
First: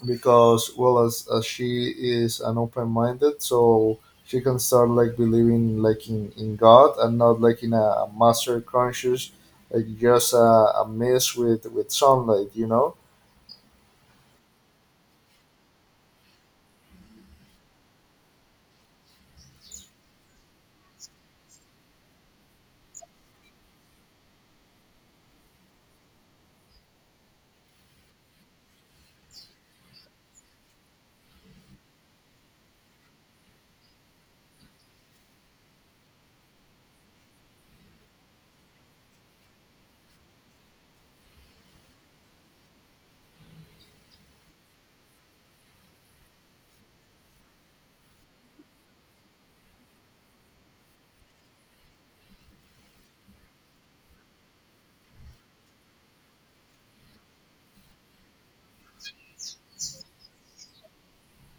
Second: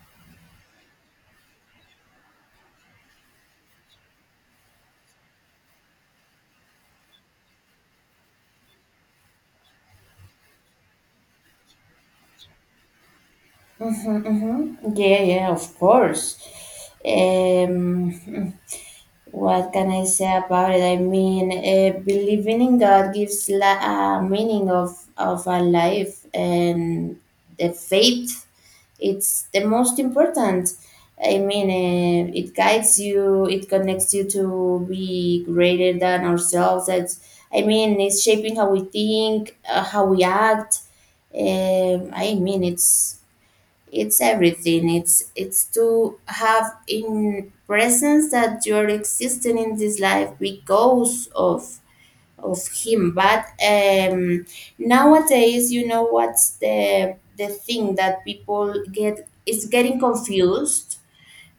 Speaker 1: because well, as, as she is an open-minded, so she can start like believing like in, in God and not like in a master conscious, like just a, a mess with with sunlight, you know.
Speaker 2: Mm-hmm. Yeah, yeah, of course. Um, what can I say about it? I mean, uh, believing in God gives la- a meaning of of our life, and the faith, it's the most important. I mean, uh, it guides you. It connects you to be greater than ourselves. It's, I mean, it's shaping how we think, uh, how we act. Um, I mean, it's it's everything, it's it's to have in presence that you're existing in this life, because of of him. But um nowadays, you know, what's the the thing that people get is getting confused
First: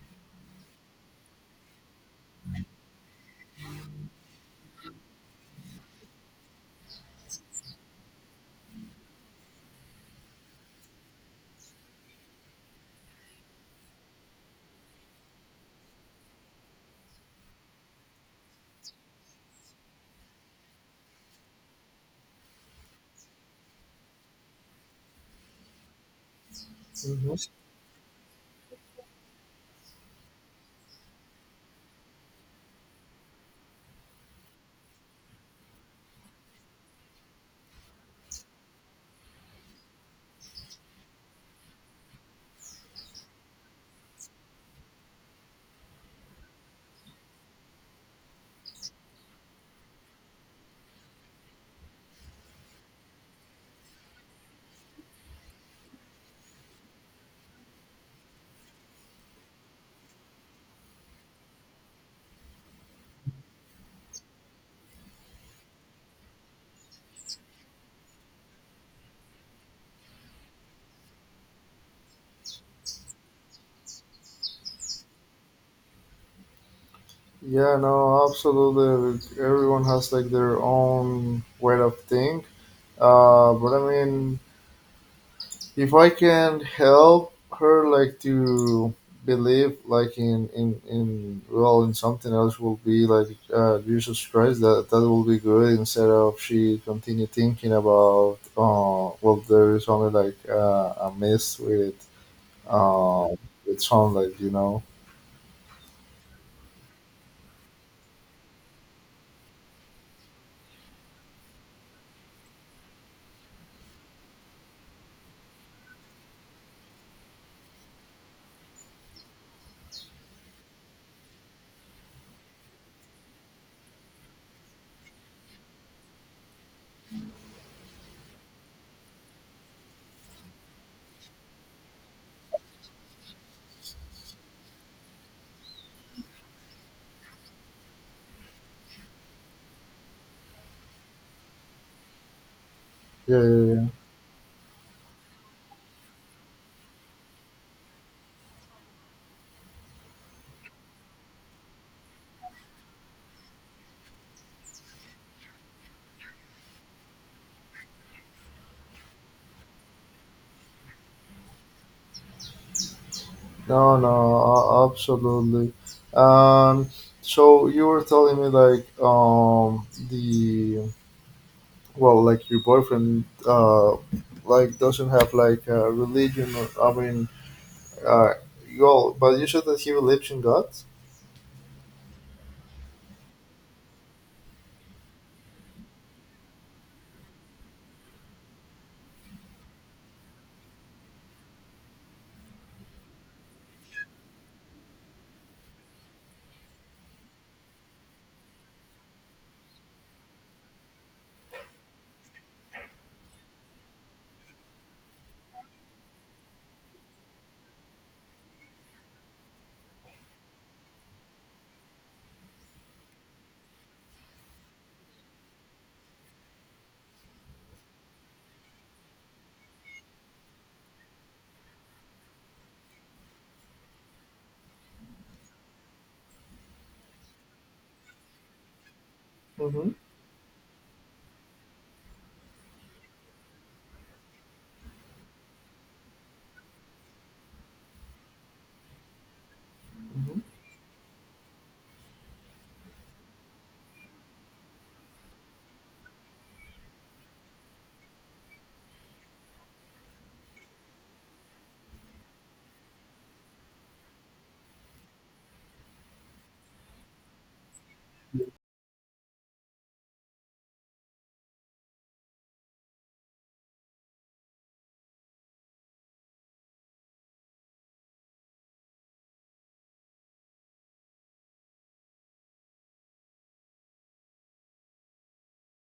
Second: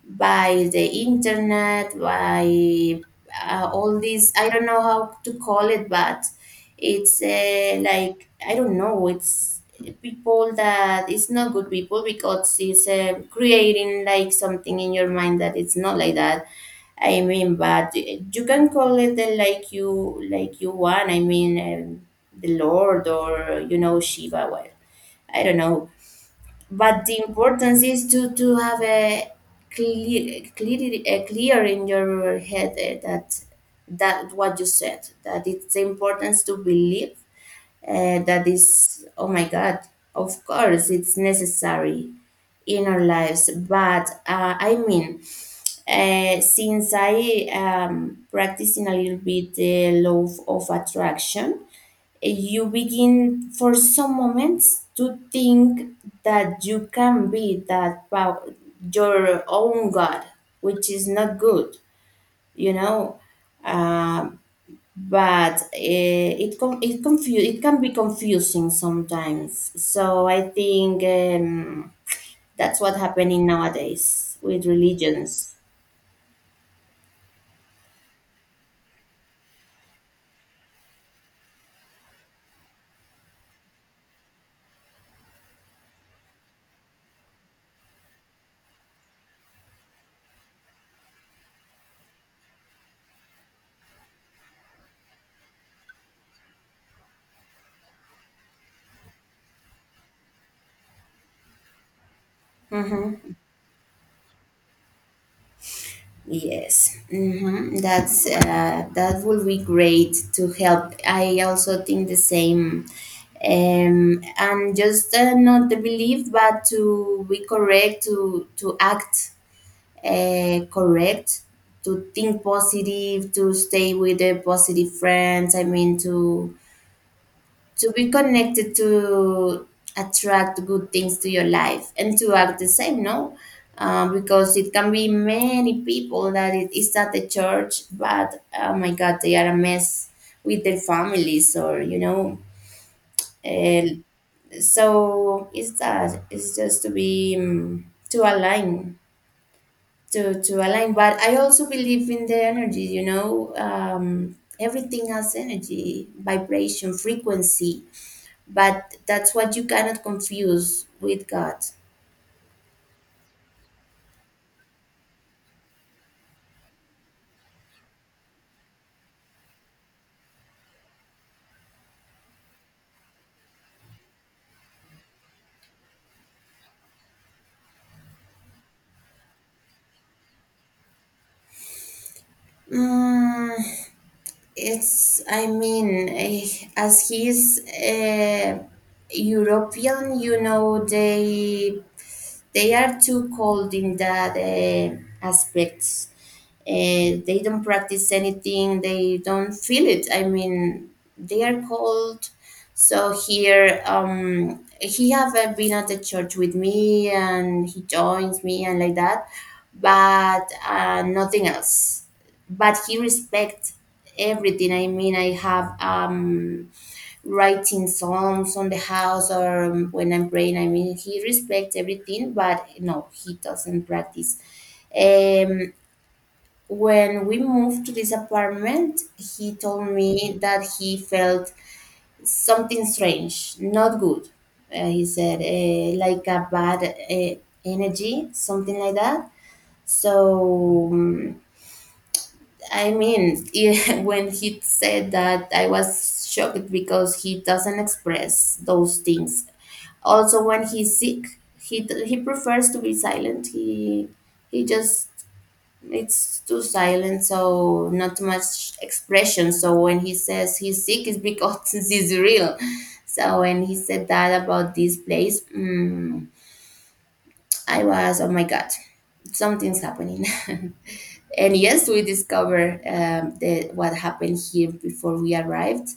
Speaker 2: by the internet, by uh, all these, I don't know how to call it, but it's uh, like, I don't know, it's people that it's not good people, because it's uh, creating like something in your mind that it's not like that. I mean, but you can call it the, like you like you want. I mean, um, the Lord, or you know, Shiva. Well, I don't know, but the
Speaker 1: Hmm.
Speaker 2: importance is to to have a clear clear, a clear in your head, eh, that that what you said, that it's the importance to believe, uh, that is, oh my god, of course it's necessary in our lives, but uh, I mean, uh, since I am practicing a little bit the law of attraction, you begin for some moments to think that you can be that pow- your own god, which is not good, you know. uh, but eh, it com- it confu- it can be confusing sometimes, so I think, um, that's what happening nowadays with religions.
Speaker 1: Yeah, no, absolutely. Everyone has like their own way of think. Uh but I mean, if I can help her like to believe like in in, in, well, in something else, will be like uh, Jesus Christ, that that will be good, instead of she continue thinking about, uh well, there is only like uh, a mess with uh
Speaker 2: Mm-hmm.
Speaker 1: with some, like, you know.
Speaker 2: Yes, hmm, that's uh, that would be great to help. I also think the same, um, and just, uh, not the belief, but to be correct, to to act uh, correct, to think positive, to stay with the positive friends. I mean, to to be connected to attract good things to your life, and to act the same, no, uh, because it can be many people that it is at the church, but oh my god, they are a mess with their families, or you know.
Speaker 1: Yeah, yeah,
Speaker 2: uh,
Speaker 1: yeah.
Speaker 2: so it's that, it's just to be, um, to align to to align. But I also believe in the energy, you know, um everything has energy, vibration, frequency. But that's what you cannot confuse with God.
Speaker 1: No, no, uh, absolutely. Um, so you were telling me, like, um the, well, like your boyfriend, uh like doesn't have like a religion, or I mean, uh you all, but you said that he believes in God.
Speaker 2: Mm, it's, I mean, eh, as he's uh, European, you know, they they are too cold in that uh, aspects. Uh, they don't practice anything. They don't feel it. I mean, they are cold. So here, um, he have uh, been at the church with me, and he joins me and like that, but uh, nothing else. But he respects everything. I mean, I have um writing songs on the house, or um, when I'm praying. I mean, he respects everything, but no, he doesn't practice. Um, when we moved to this apartment, he
Speaker 1: Mm-hmm.
Speaker 2: told me that he felt something strange, not good. Uh, he said, uh, like a bad uh, energy, something like that.
Speaker 1: Mm-hmm.
Speaker 2: So, um, I mean, yeah, when he said that, I was shocked, because he doesn't express those things. Also, when he's sick, he d- he prefers to be silent. He he just, it's too silent, so not much expression. So when he says he's sick, it's because it's real. So when he said that about this place, mm, I was, oh my god, something's happening. And yes, we discovered, um, the, what happened here before we arrived.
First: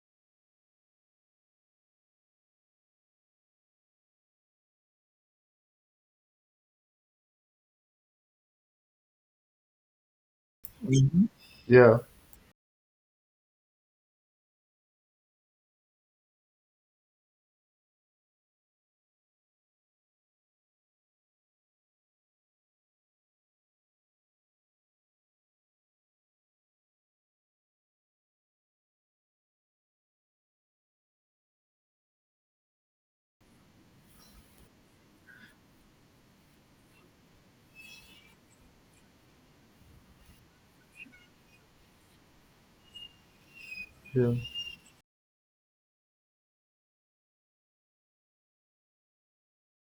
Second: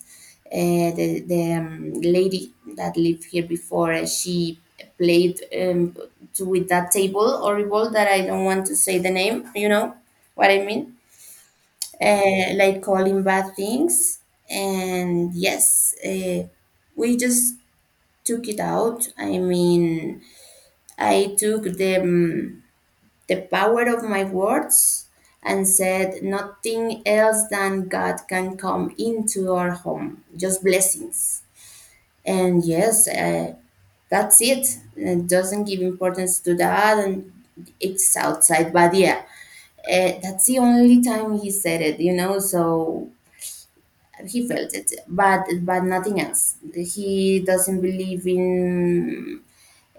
Speaker 2: Uh, the the um, lady that lived here before, uh, she played, um, to, with that table horrible that I don't want to say the name. You know what I mean?
Speaker 1: Hmm. Yeah,
Speaker 2: Uh, like calling bad things. And yes, uh, we just took it out. I mean, I took them, the power of my words, and said, "Nothing else than God can come into our home, just blessings." And yes, uh, that's it. It doesn't give importance to that, and it's outside. But yeah, uh, that's the only time he said it, you know, so
Speaker 1: yeah.
Speaker 2: he felt it, but but nothing else. He doesn't believe in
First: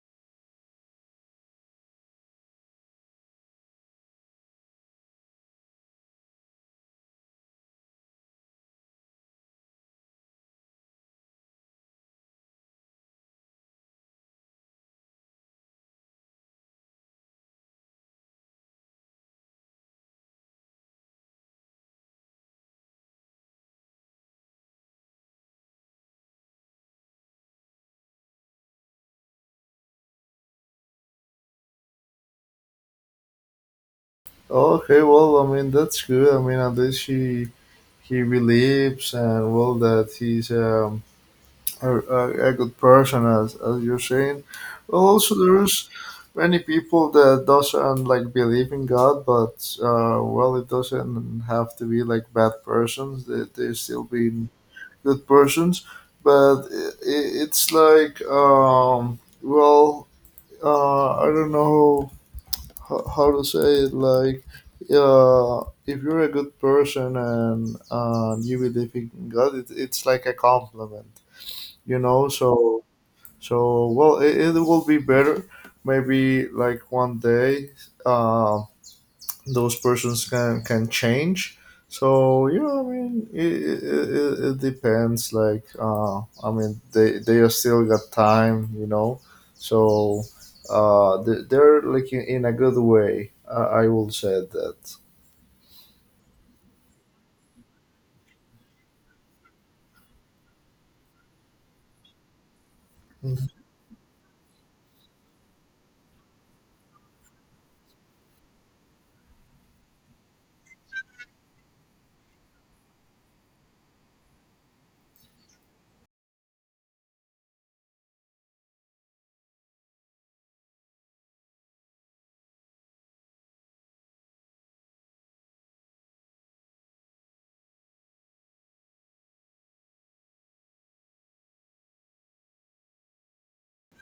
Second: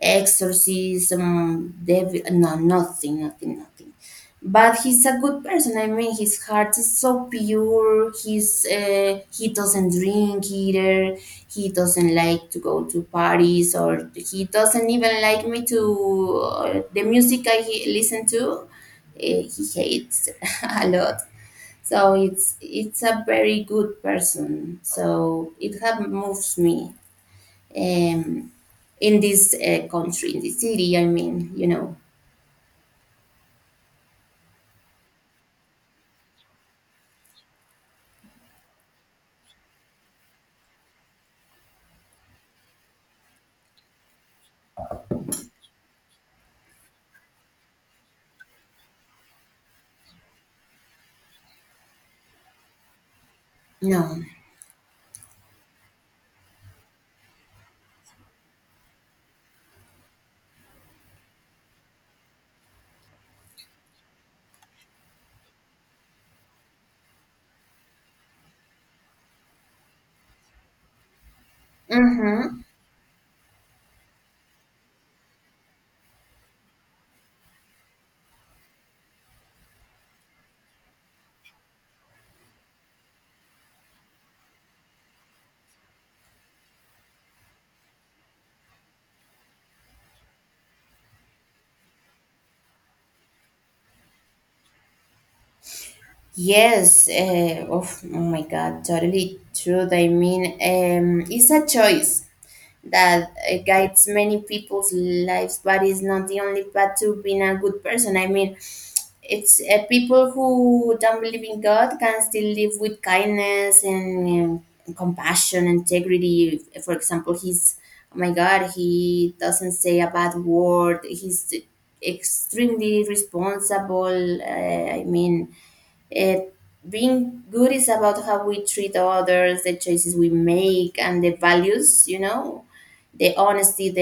Speaker 2: exorcism, devil, no, nothing, nothing, nothing. But he's a good person. I mean, his heart is so pure. He's uh, he doesn't drink either. He doesn't like to go to parties, or he doesn't even like me to, uh, the music I he- listen to. Uh, he hates a lot. So it's it's a very good person. So it have moves me, um, in this uh, country, in this city. I mean, you know.
Speaker 1: Okay, well, I mean, that's good. I mean, at least he he believes, and well, that he's um a, a, a good person, as as you're saying. Well, also, there's many people that doesn't like believe in God, but uh well, it doesn't have to be like bad persons. They, they still
Speaker 2: No.
Speaker 1: being good persons. But it, it's like, um well, uh I don't know how, how to say it. Like, uh, if you're a good person and uh, you believe in God, it, it's like a compliment, you know.
Speaker 2: Mm-hmm.
Speaker 1: So, so, well, it, it will be better. Maybe like one day, uh, those persons can can change. So yeah, I mean, it, it, it, it depends. Like, uh, I mean, they they are still got time, you know. So uh, they, they're like in, in a good way. I, I will say that.
Speaker 2: Yes. Uh, oh, oh my God, totally true. I mean, um, it's a choice that
Speaker 1: Mhm.
Speaker 2: uh, guides many people's lives, but it's not the only path to being a good person. I mean, It's uh, people who don't believe in God can still live with kindness and, um, compassion, integrity. For example, he's, oh my God, he doesn't say a bad word. He's extremely responsible. Uh, I mean, it, being good is about how we treat others, the choices we make, and the values, you know, the honesty, the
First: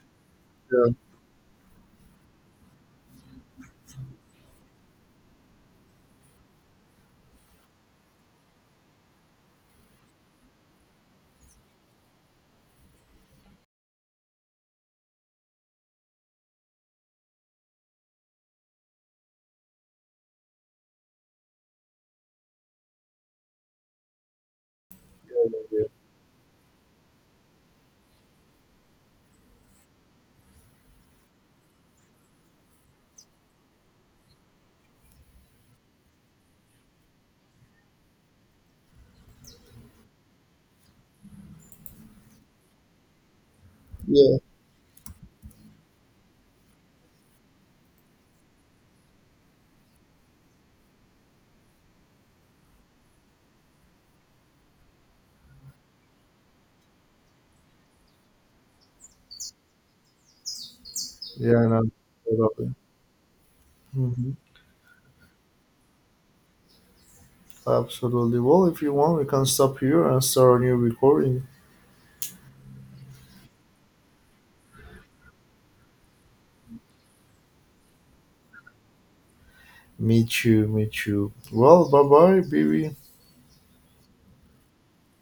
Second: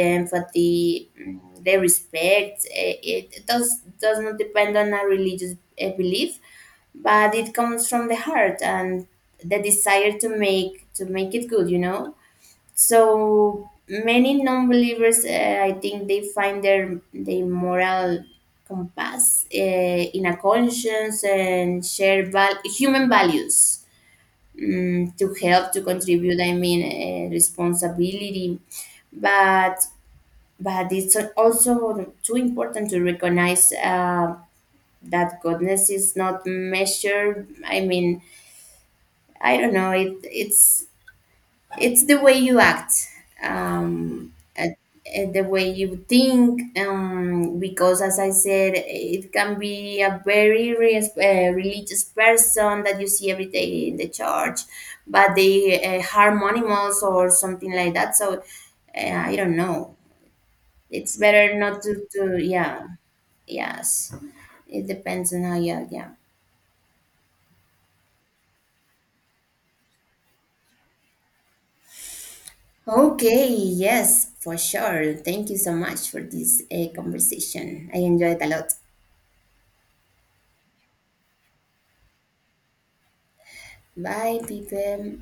Speaker 1: Yeah,
Speaker 2: empathy, mm, the respect. Eh, It does, does not depend on a religious eh, belief, but it comes from the heart and the desire to make to make it good, you know. So many non-believers, uh, I think, they find their their moral compass, uh, in a conscience, and share val- human values, mm, to
Speaker 1: yeah,
Speaker 2: help, to
Speaker 1: yeah,
Speaker 2: contribute. I mean, uh, responsibility. But but it's also too important to recognize, uh, that goodness is not measured. I mean, I don't know. It it's It's the way you act, um,
Speaker 1: yeah.
Speaker 2: and- and the way you think, um, because as I said, it can be a very res- uh, religious person that you see every day in the church, but they uh, harm animals or something like that. So uh, I don't know. It's better
Speaker 1: Yeah, I
Speaker 2: not
Speaker 1: know.
Speaker 2: to, to,
Speaker 1: Totally.
Speaker 2: yeah. yes.
Speaker 1: Mhm.
Speaker 2: It depends on how you act, yeah.
Speaker 1: Absolutely. Well, if you want, we can stop here and start a new recording.
Speaker 2: Okay, yes, for sure. Thank you so much for this uh, conversation. I enjoyed a lot.
Speaker 1: Me too, me too. Well, bye bye, baby.
Speaker 2: Bye, people.